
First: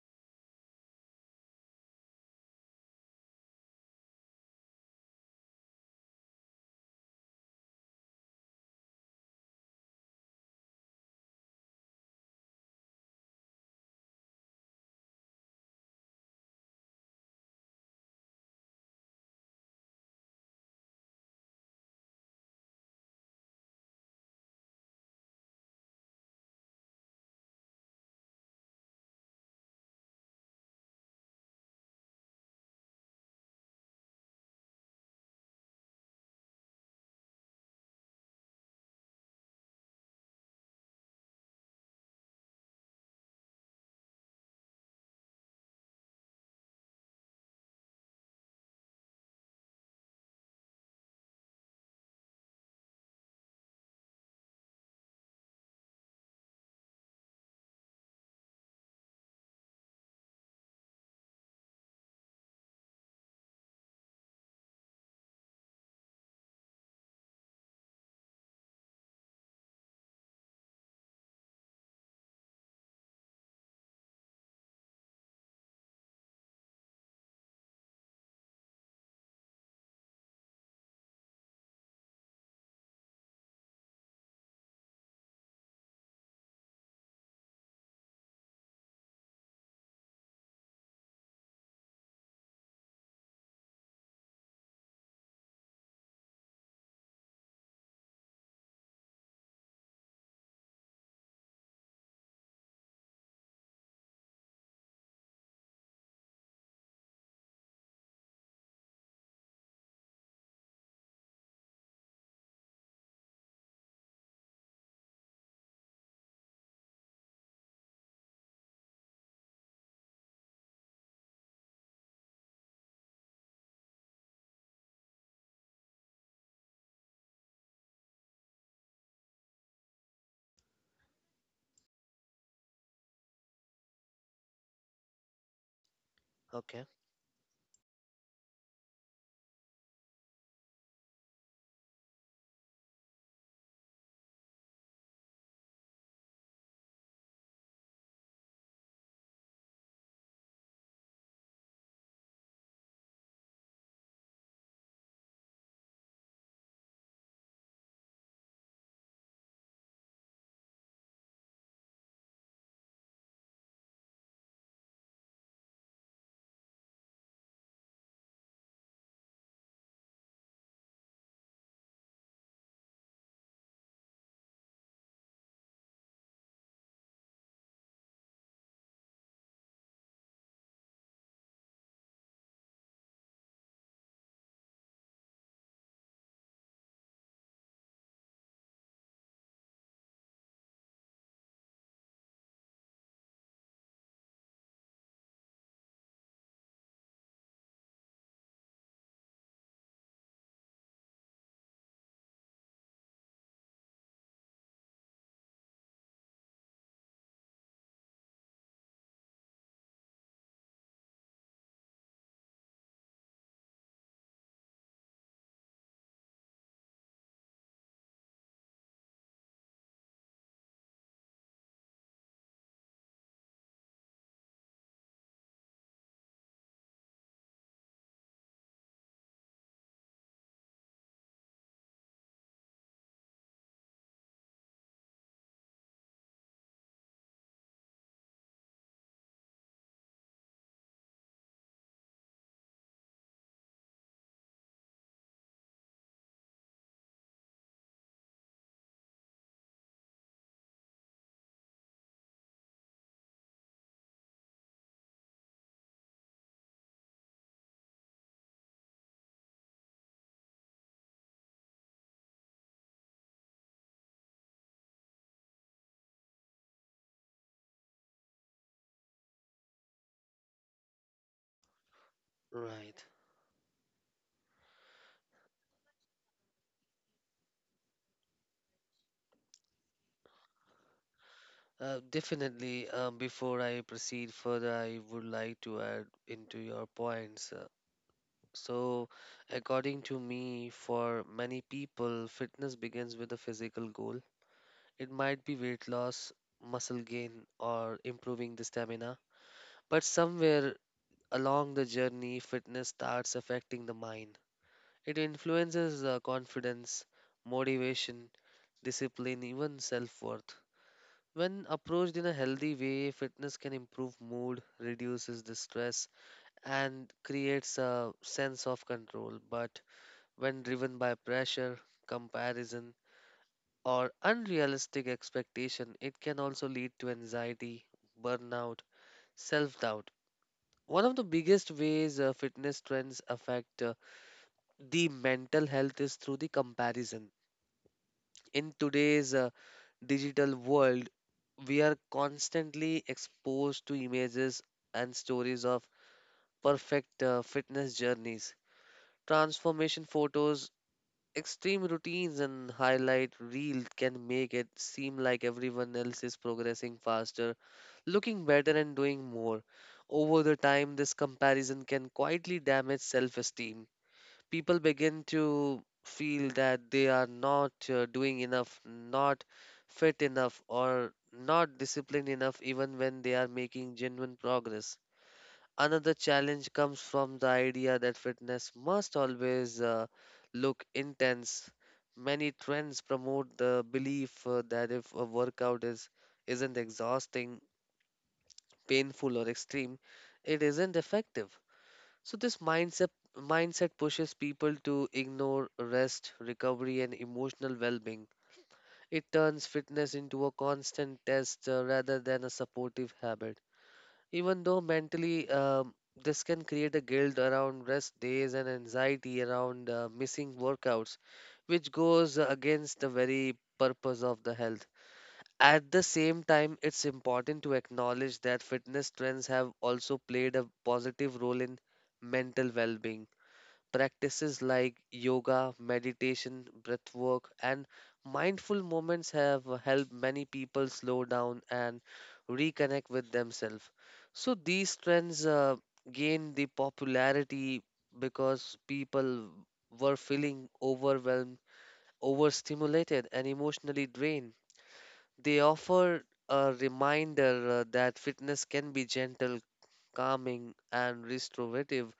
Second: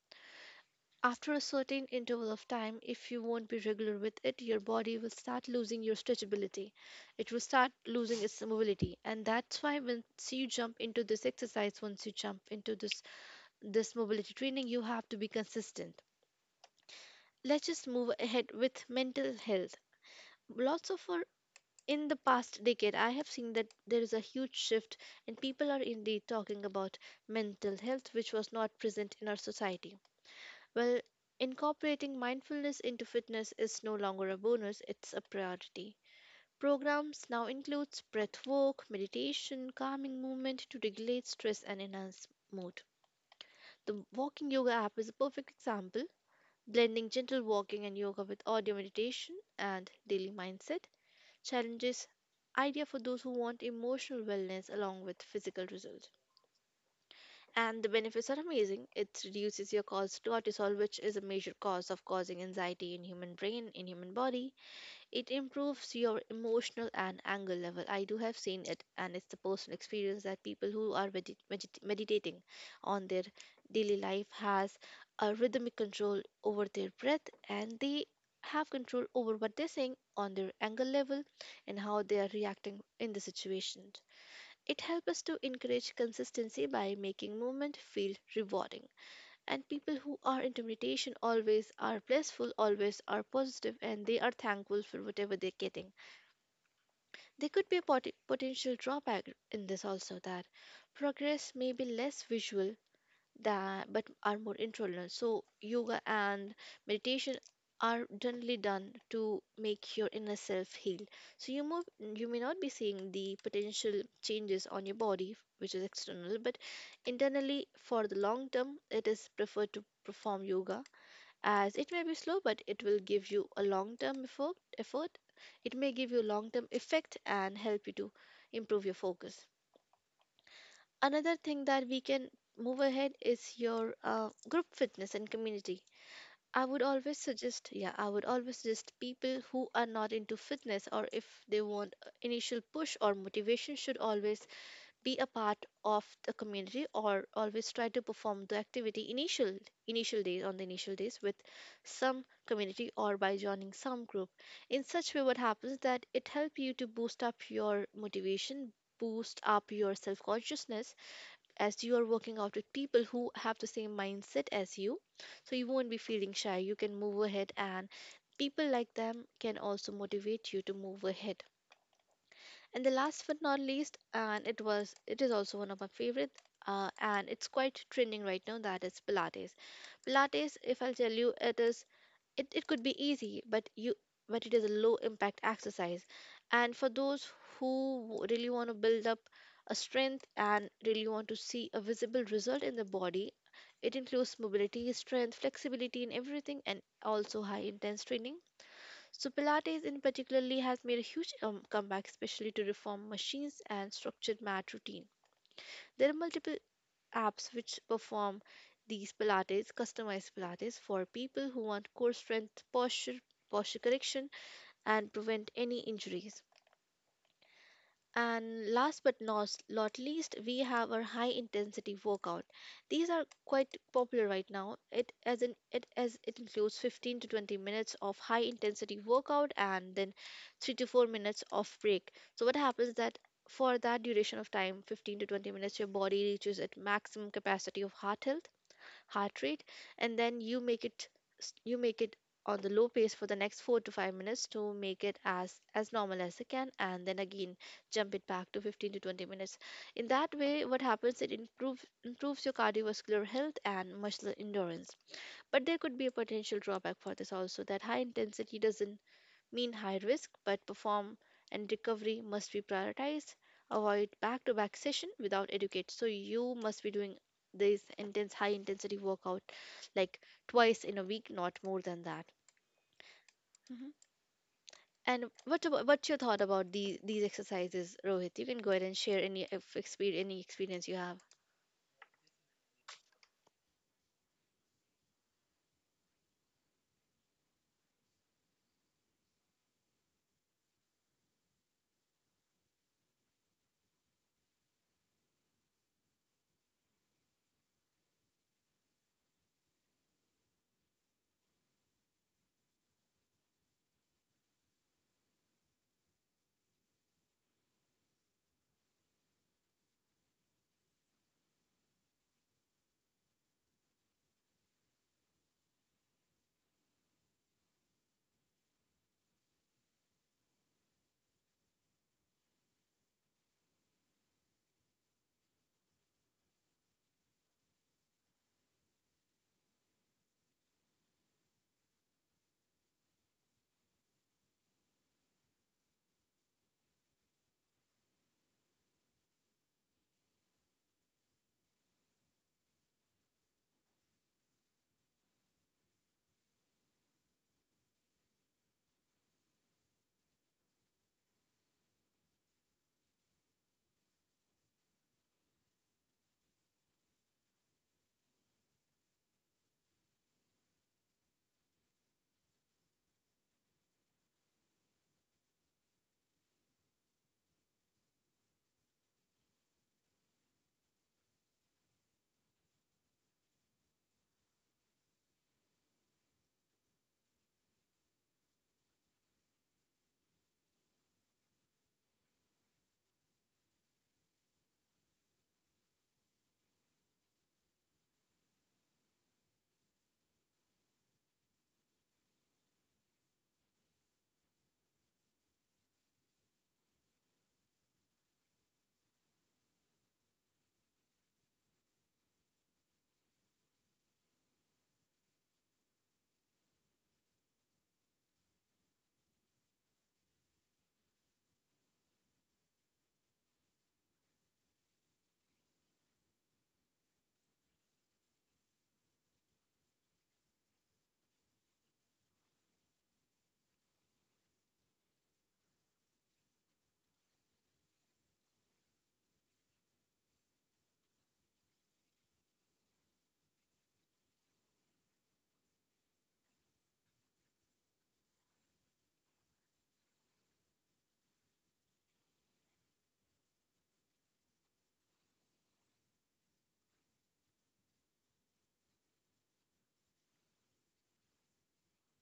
S2: after a certain interval of time, if you won't be regular with it, your body will start losing your stretchability. It will start losing its mobility. And that's why once you jump into this exercise, once you jump into this mobility training, you have to be consistent. Let's just move ahead with mental health. Lots of our, in the past decade, I have seen that there is a huge shift, and people are indeed talking about mental health, which was not present in our society. Well, incorporating mindfulness into fitness is no longer a bonus, it's a priority. Programs now includes breath work, meditation, calming movement to regulate stress and enhance mood. The Walking Yoga app is a perfect example, blending gentle walking and yoga with audio meditation and daily mindset challenges, idea for those who want emotional wellness along with physical results. And the benefits are amazing. It reduces your cause cortisol, which is a major cause of causing anxiety in human brain, in human body. It improves your emotional and anger level. I do have seen it, and it's the personal experience that people who are meditating on their daily life has a rhythmic control over their breath, and they have control over what they're saying on their anger level, and how they are reacting in the situation. It helps us to encourage consistency by making movement feel rewarding. And people who are into meditation always are blissful, always are positive, and they are thankful for whatever they're getting. There could be a potential drawback in this also, that progress may be less visual that but are more intolerant. So yoga and meditation are generally done to make your inner self heal, so you move, you may not be seeing the potential changes on your body which is external, but internally for the long term it is preferred to perform yoga, as it may be slow but it will give you a long term effort. It may give you long term effect and help you to improve your focus. Another thing that we can move ahead is your group fitness and community. I would
S1: Okay,
S2: always suggest, yeah, I would always suggest people who are not into fitness, or if they want a initial push or motivation, should always be a part of the community, or always try to perform the activity initial initial days on the initial days with some community, or by joining some group. In such way, what happens that it helps you to boost up your motivation, boost up your self consciousness, as you are working out with people who have the same mindset as you, so you won't be feeling shy, you can move ahead, and people like them can also motivate you to move ahead. And the last but not least, and it is also one of my favorite, and it's quite trending right now, that is pilates. Pilates, if I'll tell you, it is, it could be easy, but you, but it is a low impact exercise, and for those who really want to build up a strength and really want to see a visible result in the body, it includes mobility strength flexibility in everything, and also high intense training. So pilates in particularly has made a huge comeback, especially to reform machines and structured mat routine. There are multiple apps which perform these Pilates, customized Pilates for people who want core strength, posture, posture correction, and prevent any injuries. And last but not least, we have our high intensity workout. These are quite popular right now. It as in it as it includes 15 to 20 minutes of high intensity workout, and then 3 to 4 minutes of break. So what happens that for that duration of time, 15 to 20 minutes, your body reaches its maximum capacity of heart health, heart rate, and then you make it s- you make it on the low pace for the next 4 to 5 minutes to make it as normal as it can, and then again jump it back to 15 to 20 minutes. In that way, what happens, it improves your cardiovascular health and muscle endurance. But there could be a potential drawback for this also, that high intensity doesn't mean high risk, but perform and recovery must be prioritized. Avoid back to back session without educate. So you must be doing this intense high intensity workout like twice in a week, not more than that.
S1: right.
S2: hmm And what about, what's your thought about these exercises, Rohit? You can go ahead and share any if exper- any experience you have.
S1: Definitely, before I proceed further, I would like to add into your points. So, according to me, for many people, fitness begins with a physical goal. It might be weight loss, muscle gain, or improving the stamina. But somewhere along the journey, fitness starts affecting the mind. It influences the confidence, motivation, discipline, even self worth. When approached in a healthy way, fitness can improve mood, reduces the stress, and creates a sense of control. But when driven by pressure, comparison, or unrealistic expectation, it can also lead to anxiety, burnout, self doubt. One of the biggest ways fitness trends affect the mental health is through the comparison. In today's digital world, we are constantly exposed to images and stories of perfect fitness journeys, transformation photos. Extreme routines and highlight reel can make it seem like everyone else is progressing faster, looking better, and doing more. Over the time, this comparison can quietly damage self esteem. People begin to feel that they are not doing enough, not fit enough, or not disciplined enough, even when they are making genuine progress. Another challenge comes from the idea that fitness must always look intense. Many trends promote the belief that if a workout is isn't exhausting, painful or extreme, it isn't effective. So this mindset pushes people to ignore rest, recovery and emotional well-being. It turns fitness into a constant test rather than a supportive habit. Even though mentally this can create a guilt around rest days and anxiety around missing workouts, which goes against the very purpose of the health. At the same time, it's important to acknowledge that fitness trends have also played a positive role in mental well being. Practices like yoga, meditation, breath work, and mindful moments have helped many people slow down and reconnect with themselves. So these trends gained the popularity because people were feeling overwhelmed, overstimulated, and emotionally drained. They offer a reminder that fitness can be gentle, calming, and restorative,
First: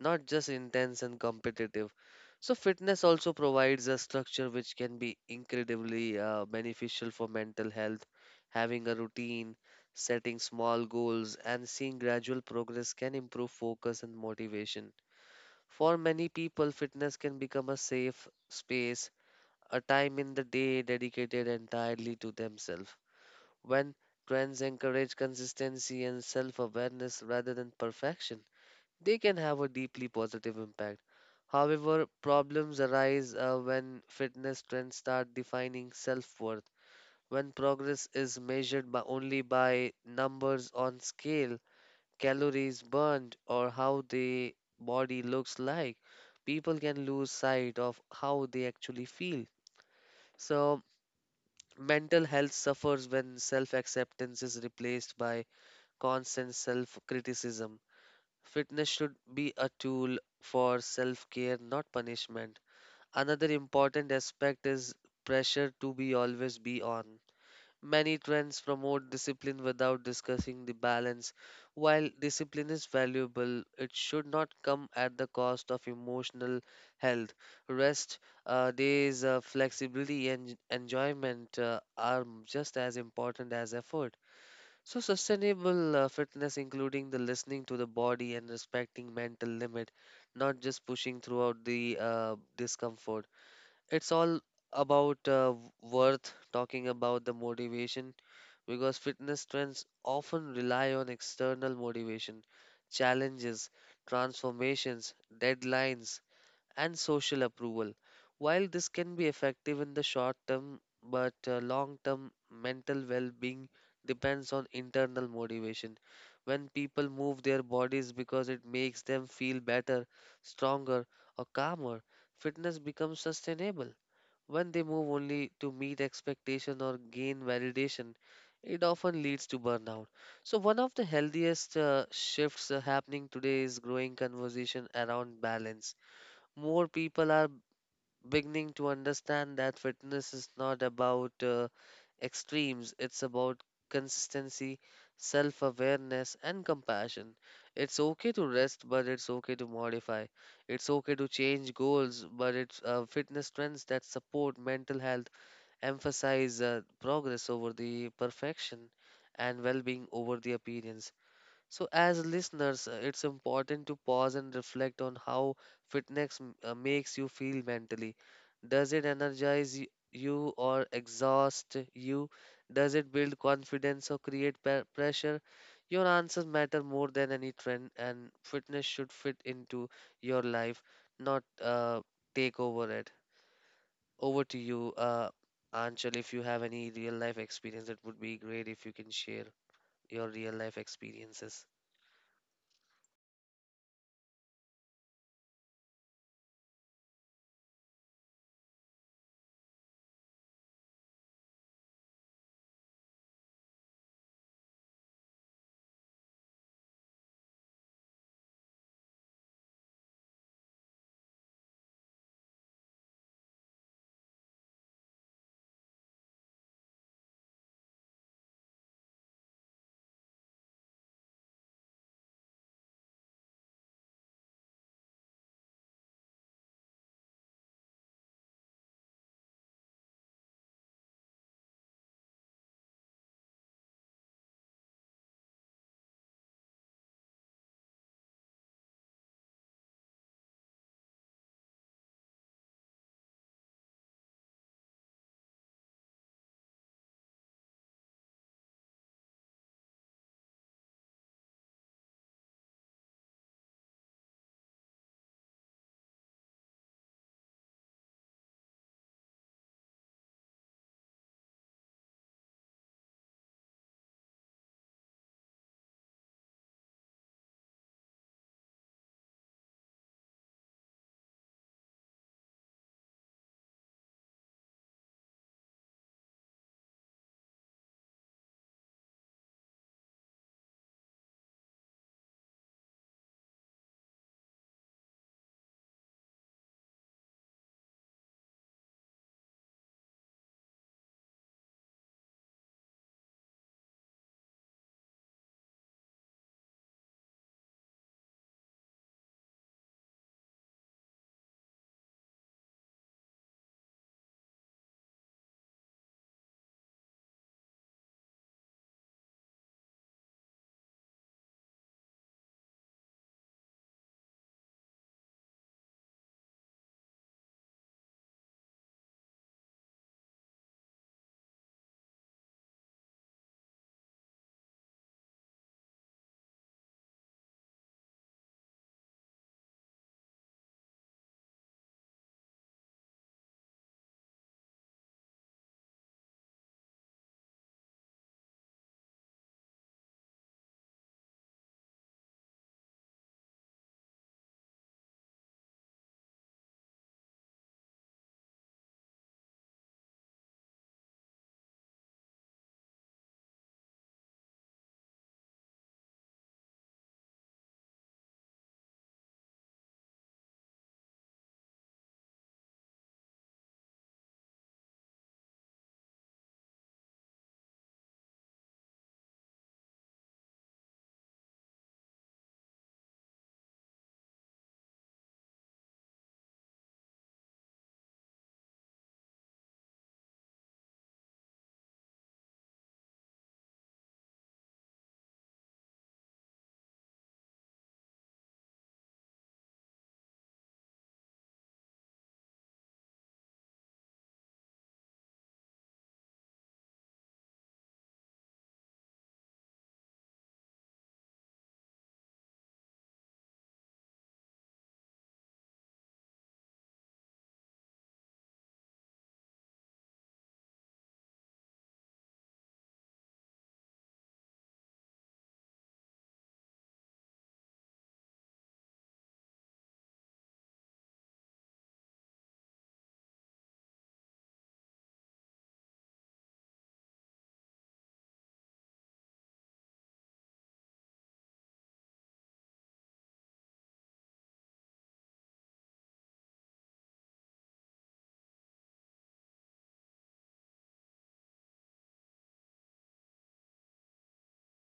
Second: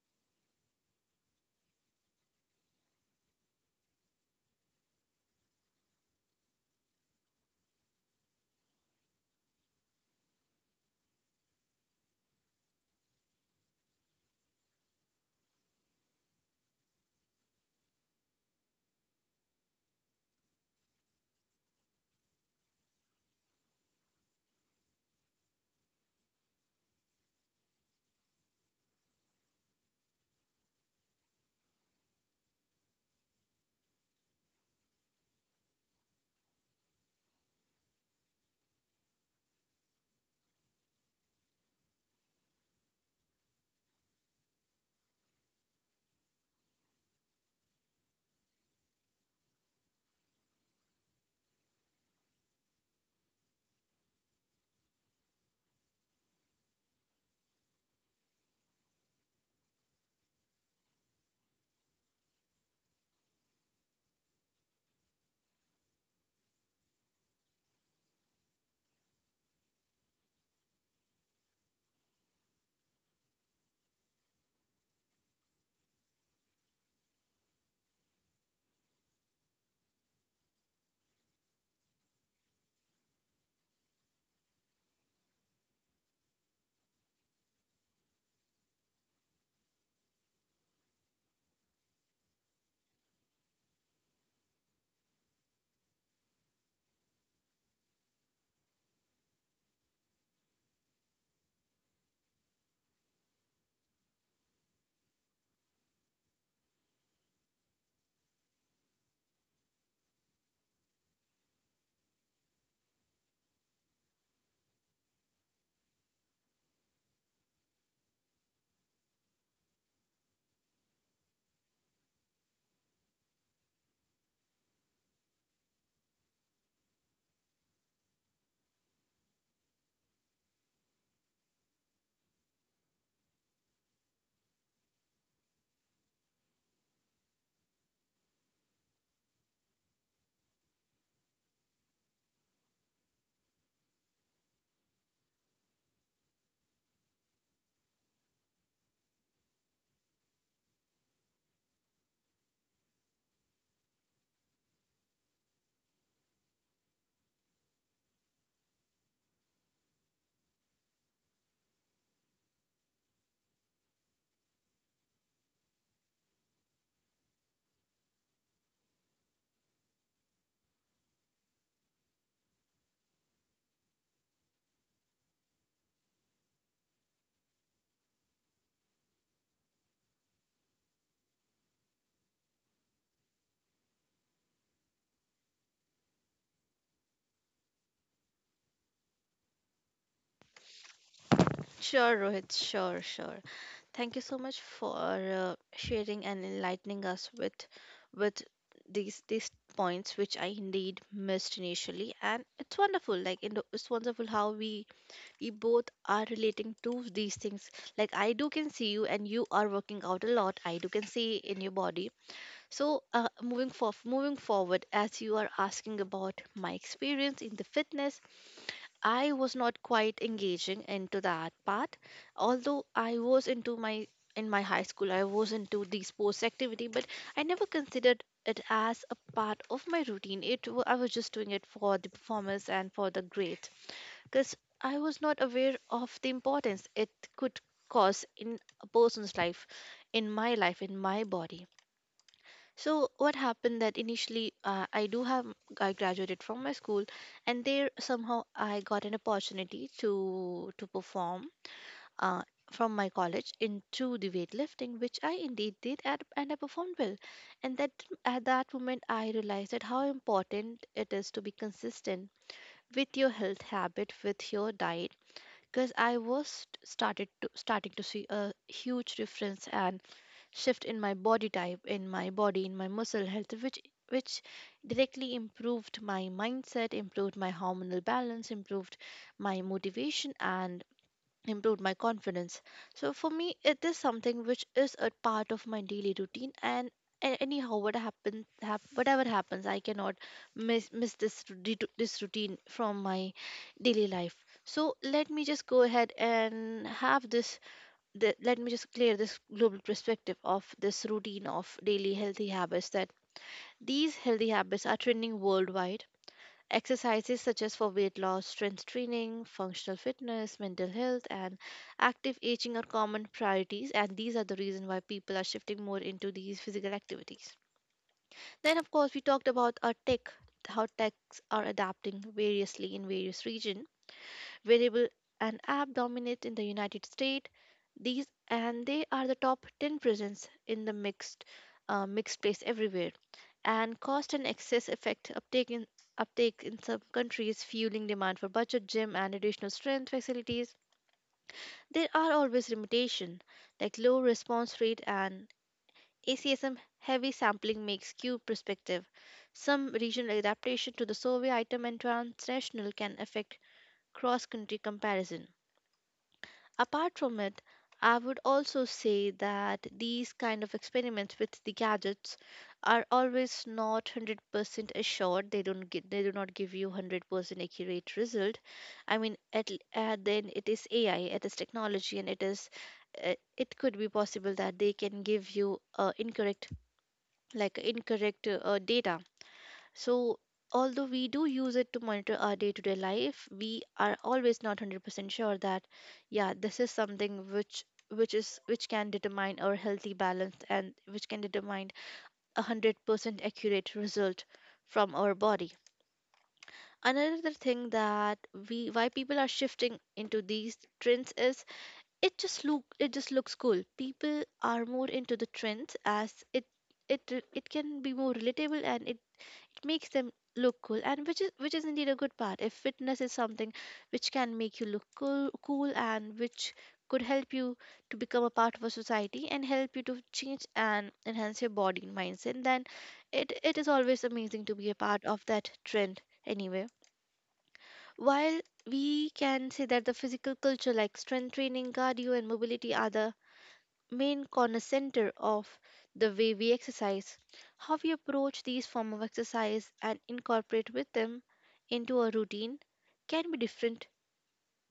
S1: not just intense and competitive. So, fitness also provides a structure which can be incredibly beneficial for mental health. Having a routine, setting small goals, and seeing gradual progress can improve focus and motivation. For many people, fitness can become a safe space, a time in the day dedicated entirely to themselves. When trends encourage consistency and self awareness rather than perfection, they can have a deeply positive impact. However, problems arise when fitness trends start defining self worth. When progress is measured by only by numbers on scale, calories burned, or how the body looks like, people can lose sight of how they actually feel. So, mental health suffers when self acceptance is replaced by constant self criticism. Fitness should be a tool for self care, not punishment. Another important aspect is pressure to be always be on. Many trends promote discipline without discussing the balance. While discipline is valuable, it should not come at the cost of emotional health. Rest days, flexibility, and enjoyment are just as important as effort. So sustainable fitness, including the listening to the body and respecting mental limit, not just pushing throughout the discomfort. It's all about worth talking about the motivation because fitness trends often rely on external motivation, challenges, transformations, deadlines, and social approval. While this can be effective in the short term, but long term mental well being depends on internal motivation. When people move their bodies because it makes them feel better, stronger, or calmer, fitness becomes sustainable. When they move only to meet expectation or gain validation, it often leads to burnout. So, one of the healthiest shifts happening today is growing conversation around balance. More people are beginning to understand that fitness is not about extremes, it's about consistency, self awareness, and compassion. It's okay to rest, but it's okay to modify. It's okay to change goals, but it's fitness trends that support mental health emphasize progress over the perfection and well being over the appearance. So, as listeners, it's important to pause and reflect on how fitness makes you feel mentally. Does it energize you or exhaust you? Does it build confidence or create pressure? Your answers matter more than any trend, and fitness should fit into your life, not take over it. Over to you, Anchal. If you have any real life experience, it would be great if you can share your real life experiences.
S2: Sure, Rohit. Sure, sure. Thank you so much for sharing and enlightening us with these points which I indeed missed initially, and it's wonderful like it's wonderful how we both are relating to these things. Like, I do can see you and you are working out a lot, I do can see in your body. So moving forward, as you are asking about my experience in the fitness, I was not quite engaging into that part. Although I was into my in my high school, I was into the sports activity, but I never considered it as a part of my routine. I was just doing it for the performance and for the grade, because I was not aware of the importance it could cause in a person's life, in my body. So what happened that initially, I do have I graduated from my school, and there somehow I got an opportunity to perform, uh, from my college, into the weightlifting, which I indeed did, and I performed well. And that At that moment I realized that how important it is to be consistent with your health habit, with your diet, because I was started to starting to see a huge difference and shift in my body type, in my body, in my muscle health, which directly improved my mindset, improved my hormonal balance, improved my motivation, and improved my confidence. So for me it is something which is a part of my daily routine, and a- anyhow what happens hap, whatever happens, I cannot miss this routine from my daily life. So let me just go ahead and have let me just clear this global perspective of this routine of daily healthy habits, that these healthy habits are trending worldwide. Exercises such as for weight loss, strength training, functional fitness, mental health, and active aging are common priorities, and these are the reason why people are shifting more into these physical activities. Then, of course, we talked about our tech, how techs are adapting variously in various regions. Wearable and app dominate in the United States. These, and they are the top 10 presence in the mixed place everywhere. And cost and excess effect uptake in some countries, fueling demand for budget gym and additional strength facilities. There are always limitations like low response rate and ACSM heavy sampling makes skewed perspective. Some regional adaptation to the survey item and transnational can affect cross-country comparison. Apart from it, I would also say that these kind of experiments with the gadgets are always not 100% assured. They don't get they do not give you 100% accurate result. I mean, at, l- at then it is AI, it is technology, and it could be possible that they can give you incorrect, incorrect data. So, although we do use it to monitor our day to day life, we are always not 100% sure that, yeah, this is something which can determine our healthy balance and which can determine a 100% accurate result from our body. Another thing, that we why people are shifting into these trends is it just looks cool. People are more into the trends as it it can be more relatable, and it makes them look cool, and which is indeed a good part. If fitness is something which can make you cool, and which could help you to become a part of a society and help you to change and enhance your body and mindset, then it is always amazing to be a part of that trend. Anyway, while we can say that the physical culture like strength training, cardio, and mobility are the main center of the way we exercise, how we approach these form of exercise and incorporate with them into a routine can be different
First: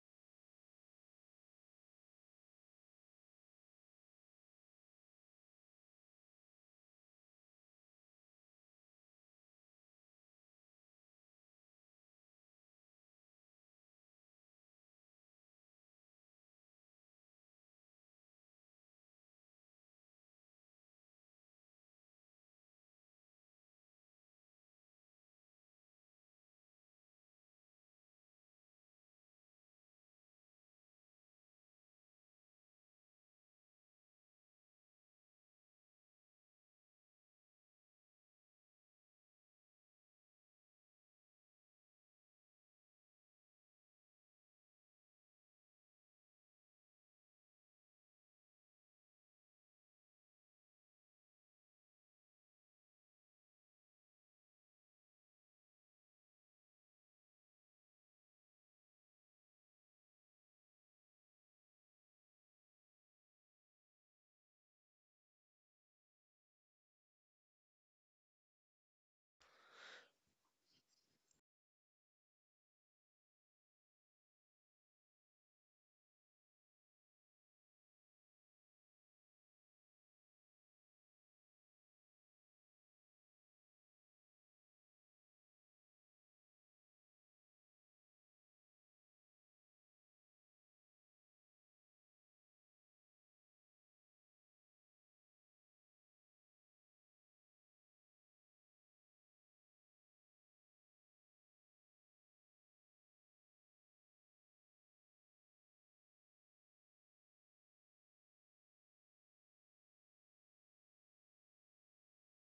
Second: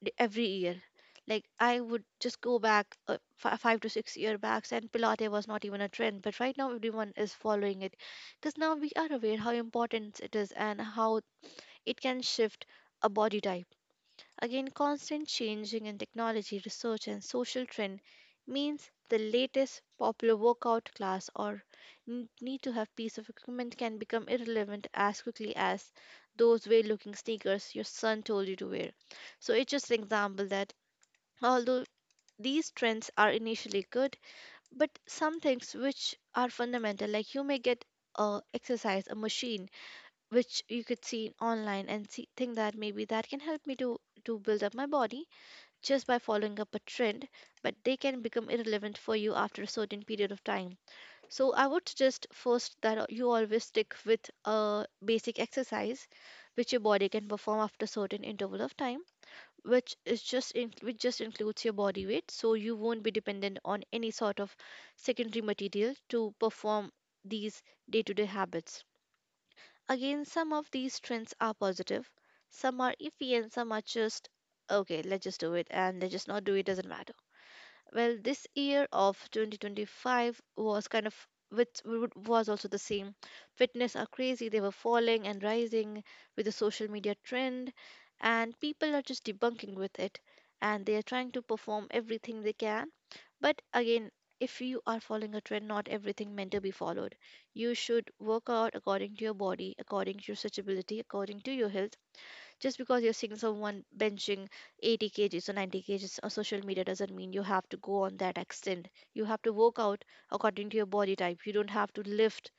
S2: every year. Like, I would just go back 5 to 6 year backs, and Pilates was not even a trend, but right now everyone is following it, because now we are aware how important it is and how it can shift a body type. Again, constant changing in technology, research, and social trend means the latest popular workout class or need to have piece of equipment can become irrelevant as quickly as those weird looking sneakers your son told you to wear. So it's just an example that, although these trends are initially good, but some things which are fundamental, like you may get a exercise, a machine which you could see online and see, think that maybe that can help me to build up my body just by following up a trend, but they can become irrelevant for you after a certain period of time. So I would suggest first that you always stick with a basic exercise which your body can perform after a certain interval of time, which which just includes your body weight, so you won't be dependent on any sort of secondary material to perform these day-to-day habits. Again, some of these trends are positive, some are iffy, and some are just okay, let's just do it, and let's just not do it, doesn't matter. Well, this year of 2025 was kind of, was also the same. Fitness are crazy, they were falling and rising with the social media trend, and people are just debunking with it, and they are trying to perform everything they can. But again, if you are following a trend, not everything meant to be followed. You should work out according to your body, according to your stretchability, according to your health. Just because you're seeing someone benching 80 kgs or 90 kgs on social media doesn't mean you have to go on that extent. You have to work out according to your body type. You don't have to lift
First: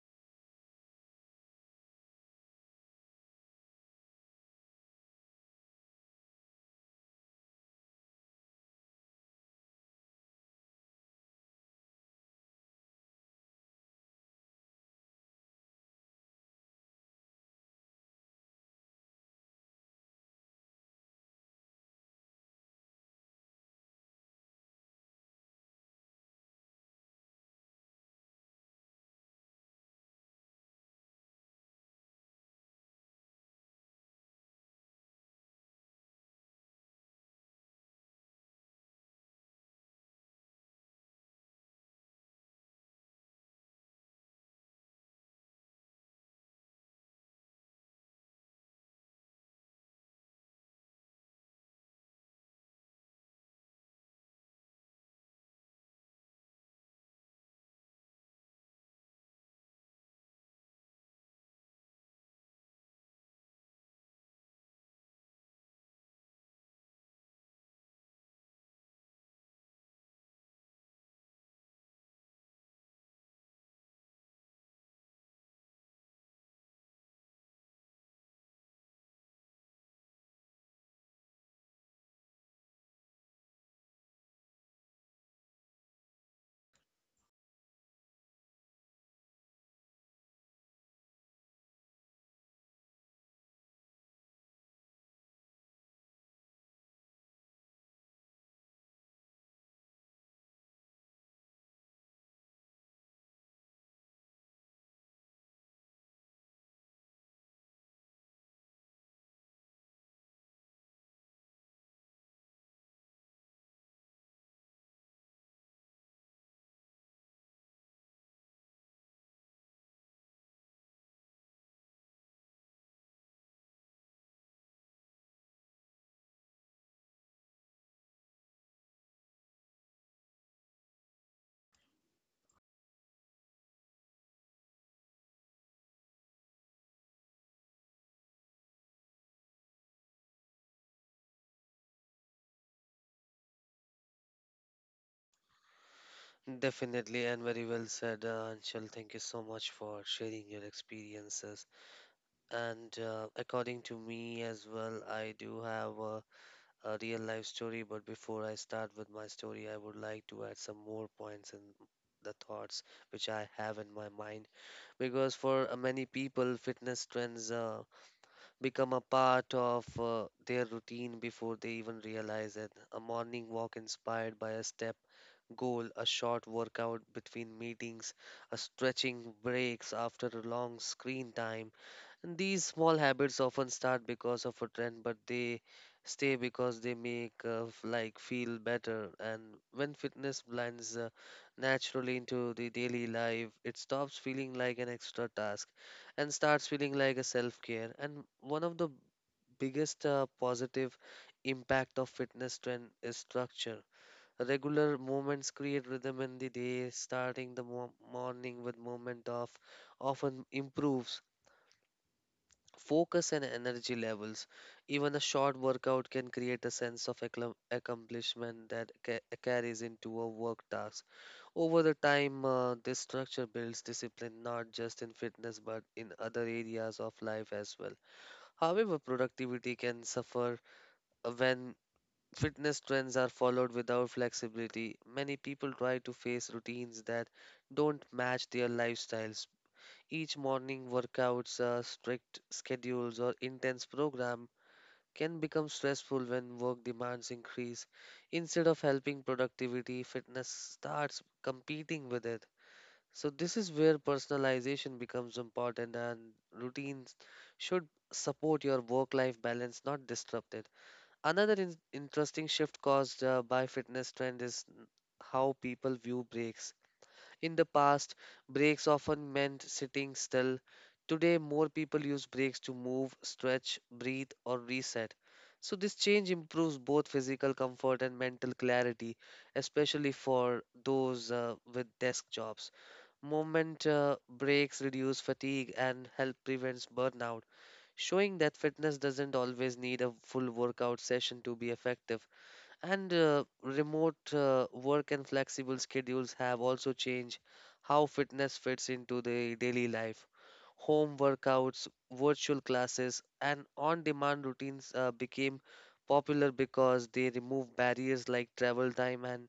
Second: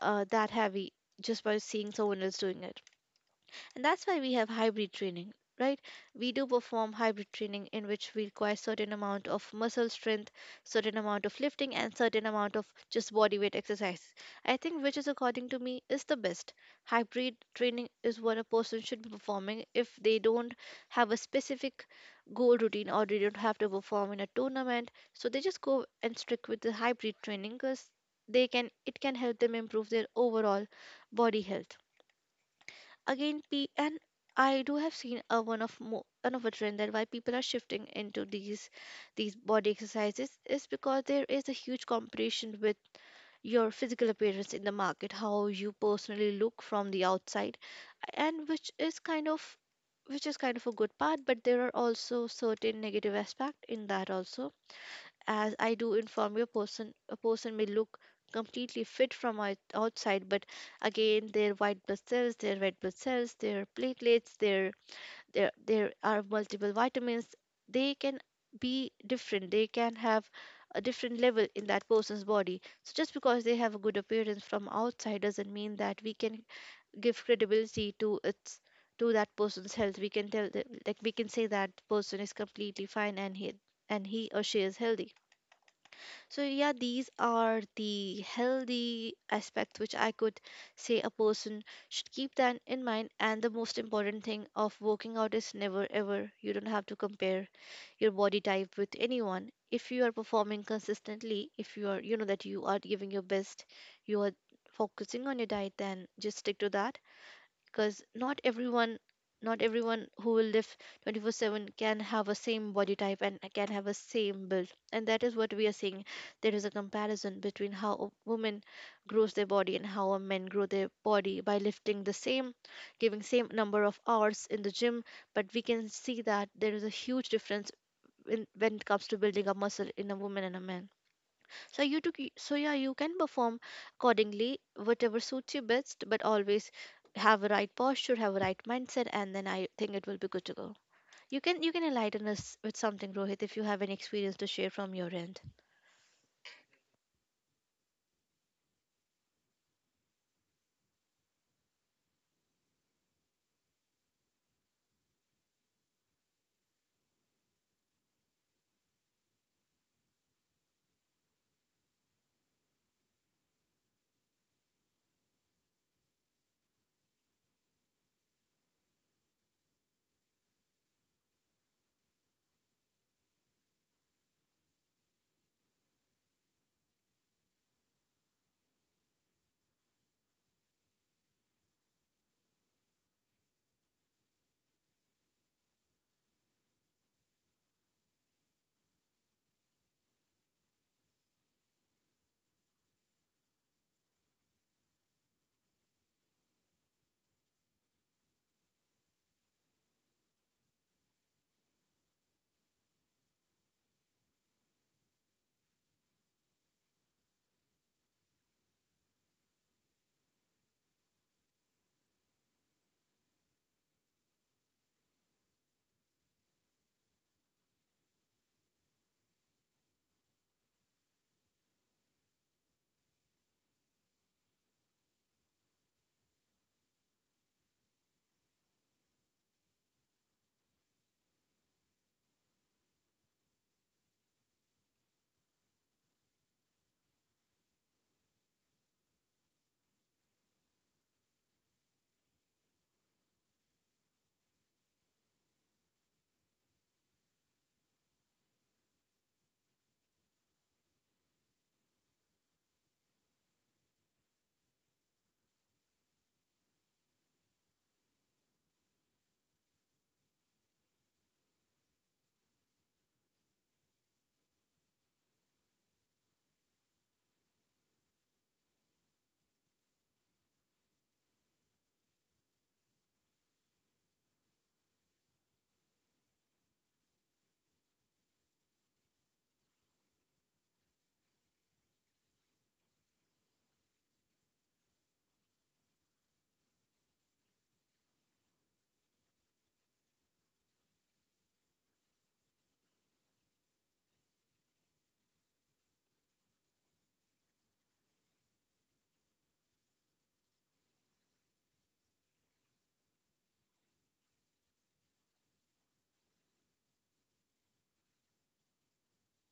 S2: that heavy just by seeing someone else doing it. And that's why we have hybrid training, right? We do perform hybrid training in which we require certain amount of muscle strength, certain amount of lifting, and certain amount of just body weight exercise. I think which, is according to me, is the best. Hybrid training is what a person should be performing if they don't have a specific goal routine or they don't have to perform in a tournament. So they just go and stick with the hybrid training, because they can it can help them improve their overall body health. Again, P and I do have seen a one of a trend that why people are shifting into these body exercises is because there is a huge competition with your physical appearance in the market, how you personally look from the outside, and which is kind of a good part, but there are also certain negative aspect in that also. As I do inform you, a person may look completely fit from outside, but again, their white blood cells, their red blood cells, their platelets, their there are multiple vitamins. They can be different. They can have a different level in that person's body. So just because they have a good appearance from outside doesn't mean that we can give credibility to its to that person's health. We can tell that, like we can say that person is completely fine and he or she is healthy. So, yeah, these are the healthy aspects which I could say a person should keep that in mind. And the most important thing of working out is, never ever, you don't have to compare your body type with anyone. If you are performing consistently, if you are, you know, that you are giving your best, you are focusing on your diet, then just stick to that, because not everyone who will live 24/7 can have a same body type and can have a same build. And that is what we are seeing. There is a comparison between how a woman grows their body and how a men grow their body by lifting the same, giving same number of hours in the gym, but we can see that there is a huge difference when it comes to building a muscle in a woman and a man. So yeah, you can perform accordingly, whatever suits you best, but always have a right posture, have a right mindset, and then I think it will be good to go. You can enlighten us with something, Rohit, if you have any experience to share from your end.
S1: Definitely, and very well said, Anshul. Thank you so much for sharing your experiences. And according to me as well, I do have a real life story. But before I start with my story, I would like to add some more points and the thoughts which I have in my mind. Because for many people, fitness trends become a part of their routine before they even realize it. A morning walk inspired by a step goal, a short workout between meetings, a stretching breaks after a long screen time. And these small habits often start because of a trend, but they stay because they make like feel better. And when fitness blends naturally into the daily life, it stops feeling like an extra task and starts feeling like a self care. And one of the biggest positive impact of fitness trend is structure. Regular movements create rhythm in the day. Starting the morning with movement of often improves focus and energy levels. Even a short workout can create a sense of accomplishment that carries into a work task. Over the time, this structure builds discipline not just in fitness but in other areas of life as well. However, productivity can suffer when fitness trends are followed without flexibility. Many people try to face routines that don't match their lifestyles. Each morning workouts, strict schedules, or intense program can become stressful when work demands increase. Instead of helping productivity, fitness starts competing with it. So, this is where personalization becomes important, and routines should support your work life balance, not disrupt it. Another interesting shift caused by fitness trend is how people view breaks. In the past, breaks often meant sitting still. Today, more people use breaks to move, stretch, breathe, or reset. So, this change improves both physical comfort and mental clarity, especially for those with desk jobs. Movement breaks reduce fatigue and help prevents burnout showing that fitness doesn't always need a full workout session to be effective. And remote work and flexible schedules have also changed how fitness fits into the daily life. Home workouts, virtual classes, and on demand routines became popular because they remove barriers like travel time and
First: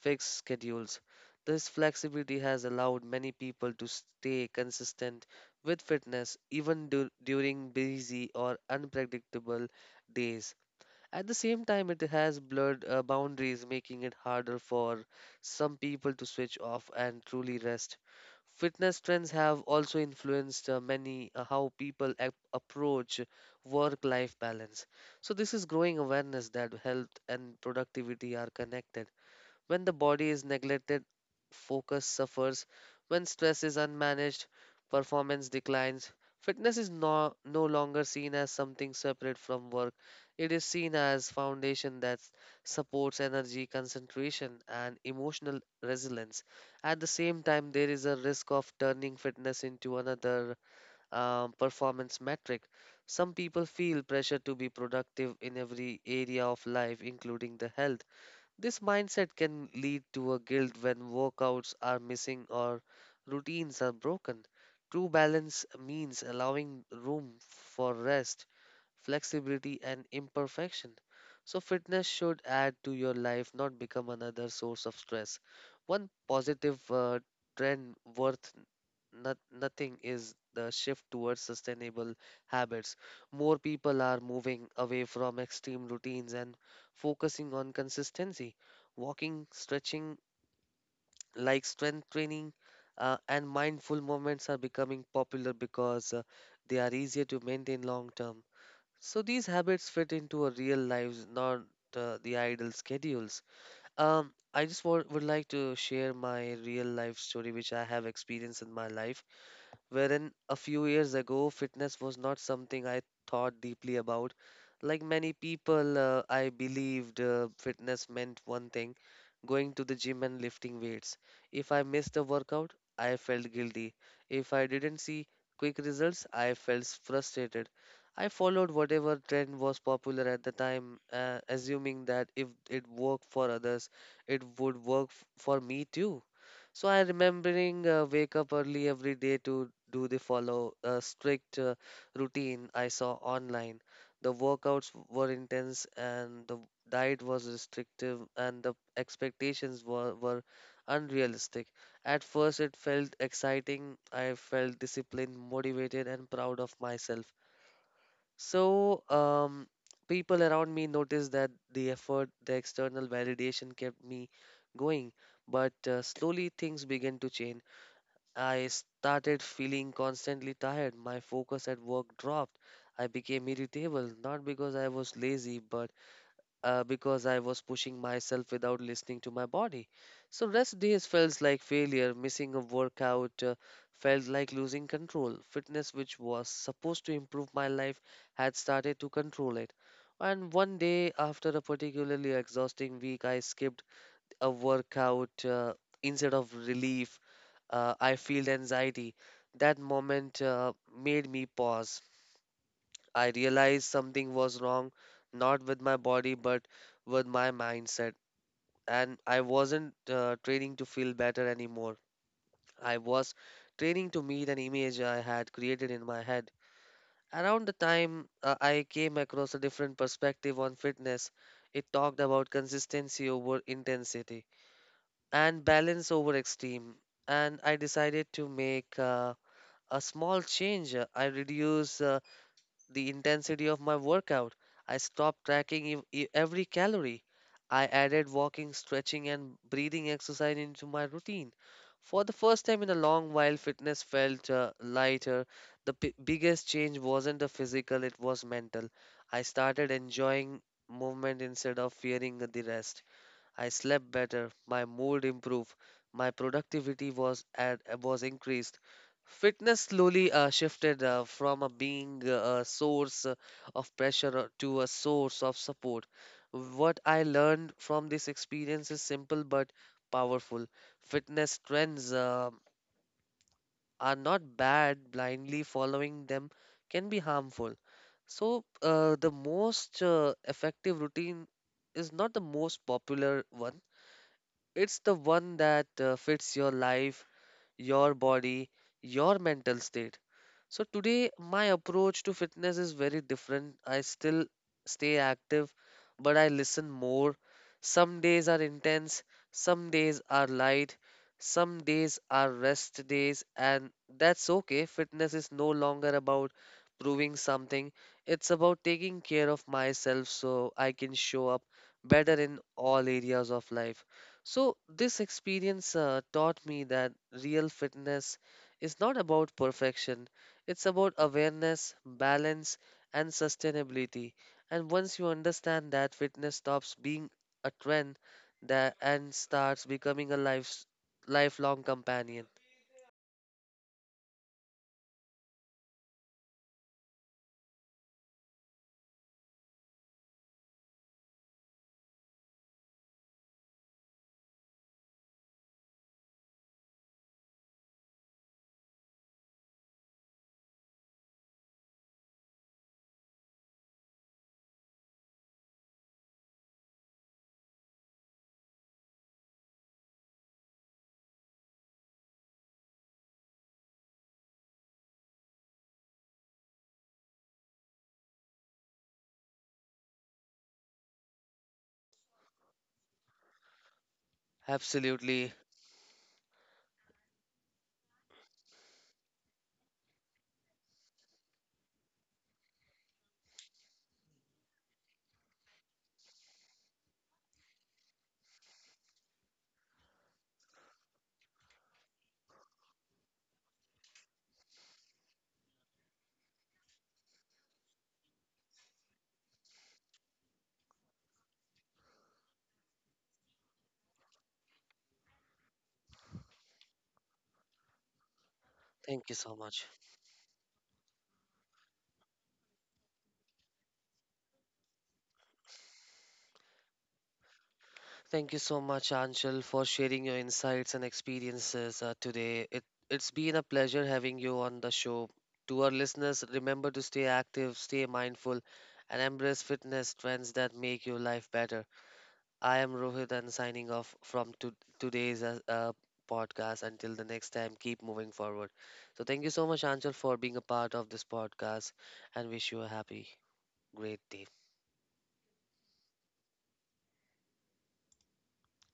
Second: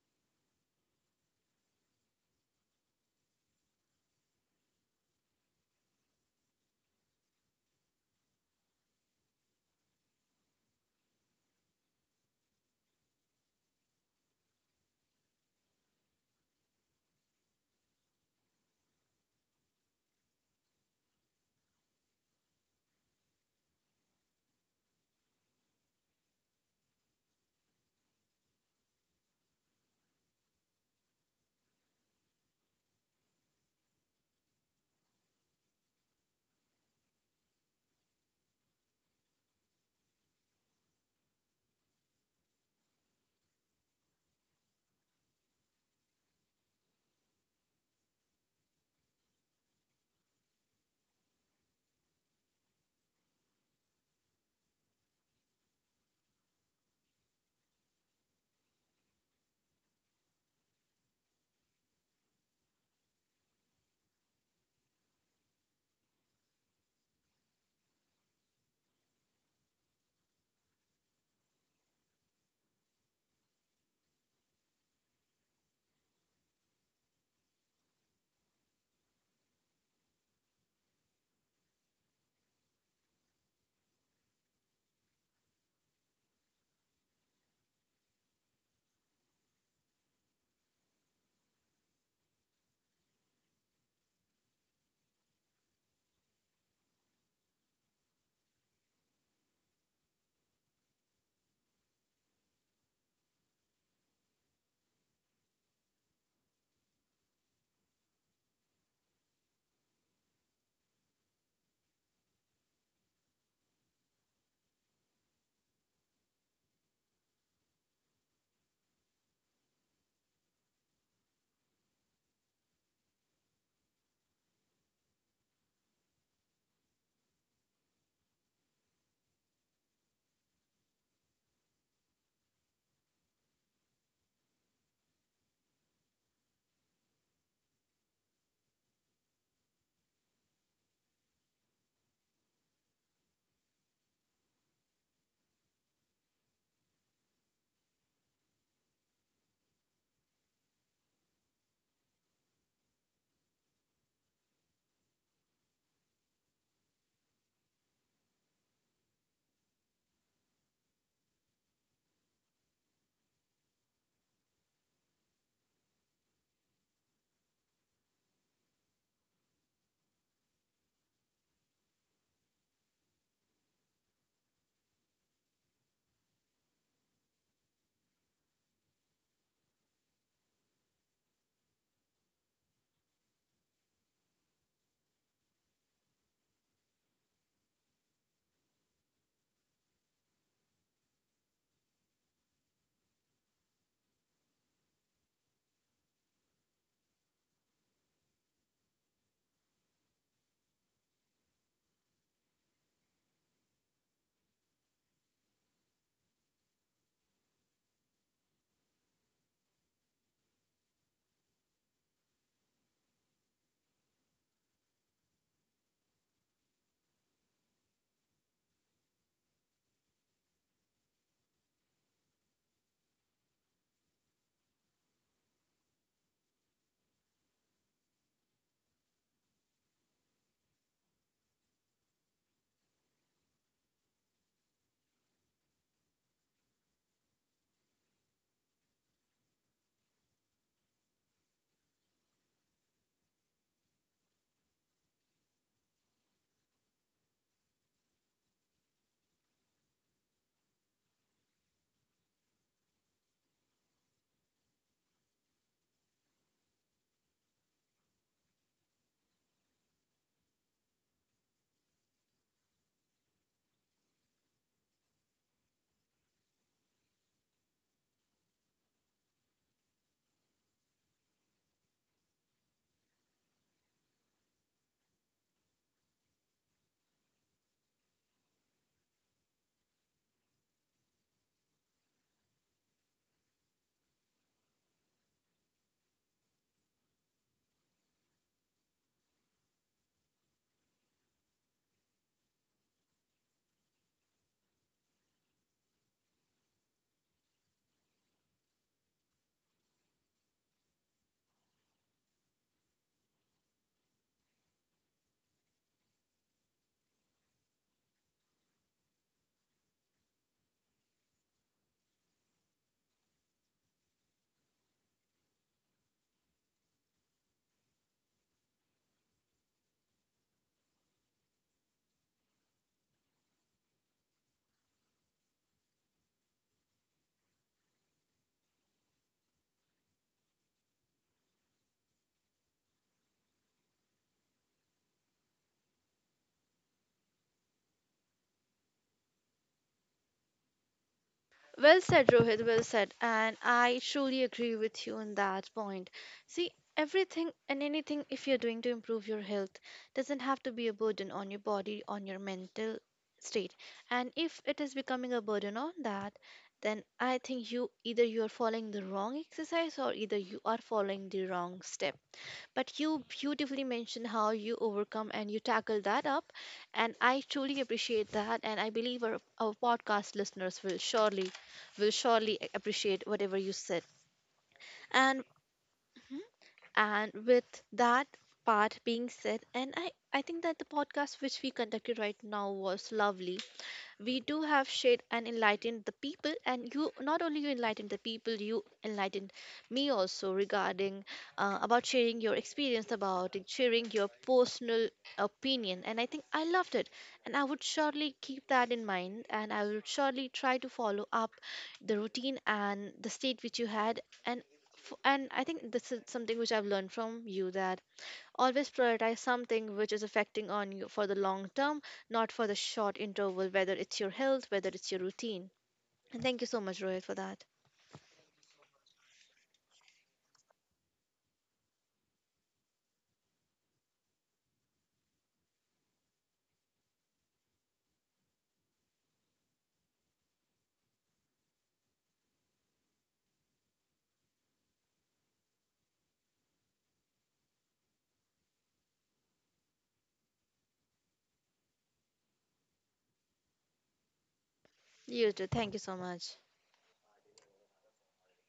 S1: fixed schedules. This flexibility has allowed many people to stay consistent with fitness even during busy or unpredictable days. At the same time, it has blurred boundaries, making it harder for some people to switch off and truly rest. Fitness trends have also influenced many how people approach work life balance. So, this is growing awareness that health and productivity are connected when the body is neglected, focus suffers. When stress is unmanaged, performance declines. Fitness is no longer seen as something separate from work. It is seen as foundation that supports energy, concentration, and emotional resilience. At the same time, there is a risk of turning fitness into another performance metric. Some people feel pressure to be productive in every area of life, including the health, this mindset can lead to a guilt when workouts are missing or routines are broken. True balance means allowing room for rest, flexibility, and imperfection. So, fitness should add to your life, not become another source of stress. One positive trend worth nothing is the shift towards sustainable habits. More people are moving away from extreme routines and focusing on consistency. Walking, stretching, like strength training, and mindful movements are becoming popular because they are easier to maintain long term. So these habits fit into our real lives, not the idle schedules. I just would like to share my real life story, which I have experienced in my life wherein a few years ago, fitness was not something I thought deeply about. Like many people, I believed fitness meant one thing, going to the gym and lifting weights. If I missed a workout, I felt guilty. If I didn't see quick results, I felt frustrated. I followed whatever trend was popular at the time, assuming that if it worked for others, it would work for me too. So I remembering wake up early every day to do the follow a strict routine I saw online. The workouts were intense and the diet was restrictive and the expectations were unrealistic. At first it felt exciting. I felt disciplined, motivated and proud of myself. So, people around me noticed that the effort, the external validation kept me going. But slowly things began to change. I started feeling constantly tired. My focus at work dropped. I became irritable, not because I was lazy, but because I was pushing myself without listening to my body. So rest days felt like failure, missing a workout felt like losing control. Fitness, which was supposed to improve my life, had started to control it. And one day, after a particularly exhausting week, I skipped a workout instead of relief. I feel anxiety. That moment made me pause. I realized something was wrong, not with my body, but with my mindset. And I wasn't training to feel better anymore. I was training to meet an image I had created in my head. Around the time I came across a different perspective on fitness, it talked about consistency over intensity and balance over extreme. And I decided to make a small change. I reduced the intensity of my workout. I stopped tracking every calorie. I added walking, stretching, and breathing exercise into my routine. For the first time in a long while, fitness felt lighter. The biggest change wasn't the physical, it was mental. I started enjoying movement instead of fearing the rest. I slept better, my mood improved, my productivity was increased. Fitness slowly shifted from a being a source of pressure to a source of support. What I learned from this experience is simple but powerful. Fitness trends are not bad, blindly following them can be harmful. So, the most effective routine is not the most popular one, it's the one that fits your life, your body, your mental state. So today, my approach to fitness is very different. I still stay active, but I listen more. Some days are intense, some days are light, some days are rest days, and that's okay. Fitness is no longer about proving something, it's about taking care of myself so I can show up better in all areas of life. So, this experience taught me that real fitness is not about perfection, it's about awareness, balance, and sustainability. And once you understand that, fitness stops being a trend, and starts becoming a lifelong companion.
S2: Well said, Rohit. Well said. And I truly agree with you on that point. See, everything and anything, if you're doing to improve your health, doesn't have to be a burden on your body, on your mental state. And if it is becoming a burden on that, then I think you either you are following the wrong exercise or either you are following the wrong step. But you beautifully mentioned how you overcome and you tackle that up. And I truly appreciate that. And I believe our podcast listeners will will surely appreciate whatever you said. And
S1: Absolutely.
S2: mhm, and with that part being said, and I think that the podcast which we conducted right now was lovely. We do have shared and enlightened the people, and you not only you enlightened the people, you enlightened me also regarding, about sharing your experience about it, sharing your personal opinion, and I think I loved it. And I would surely keep that in mind, and I will surely try to follow up the routine and the state which you had. And and I think this is something which I've learned from you, that always
S1: Thank you
S2: prioritize
S1: so much.
S2: something which is affecting on you for the long term, not for the short interval, whether it's your health, whether it's your routine. And thank you so much, Rohit, for that.
S1: Thank you so much, Anshul, for sharing your insights and experiences today. It's been a pleasure having you on the show. To our listeners, remember to stay active, stay mindful, and embrace fitness trends that make your life better. I am Rohit and signing off from today's podcast. Until the next time, keep moving forward. So, thank you so much, Anchal, for being a part of this podcast and wish you a happy, great day.
S2: You too, thank you so much.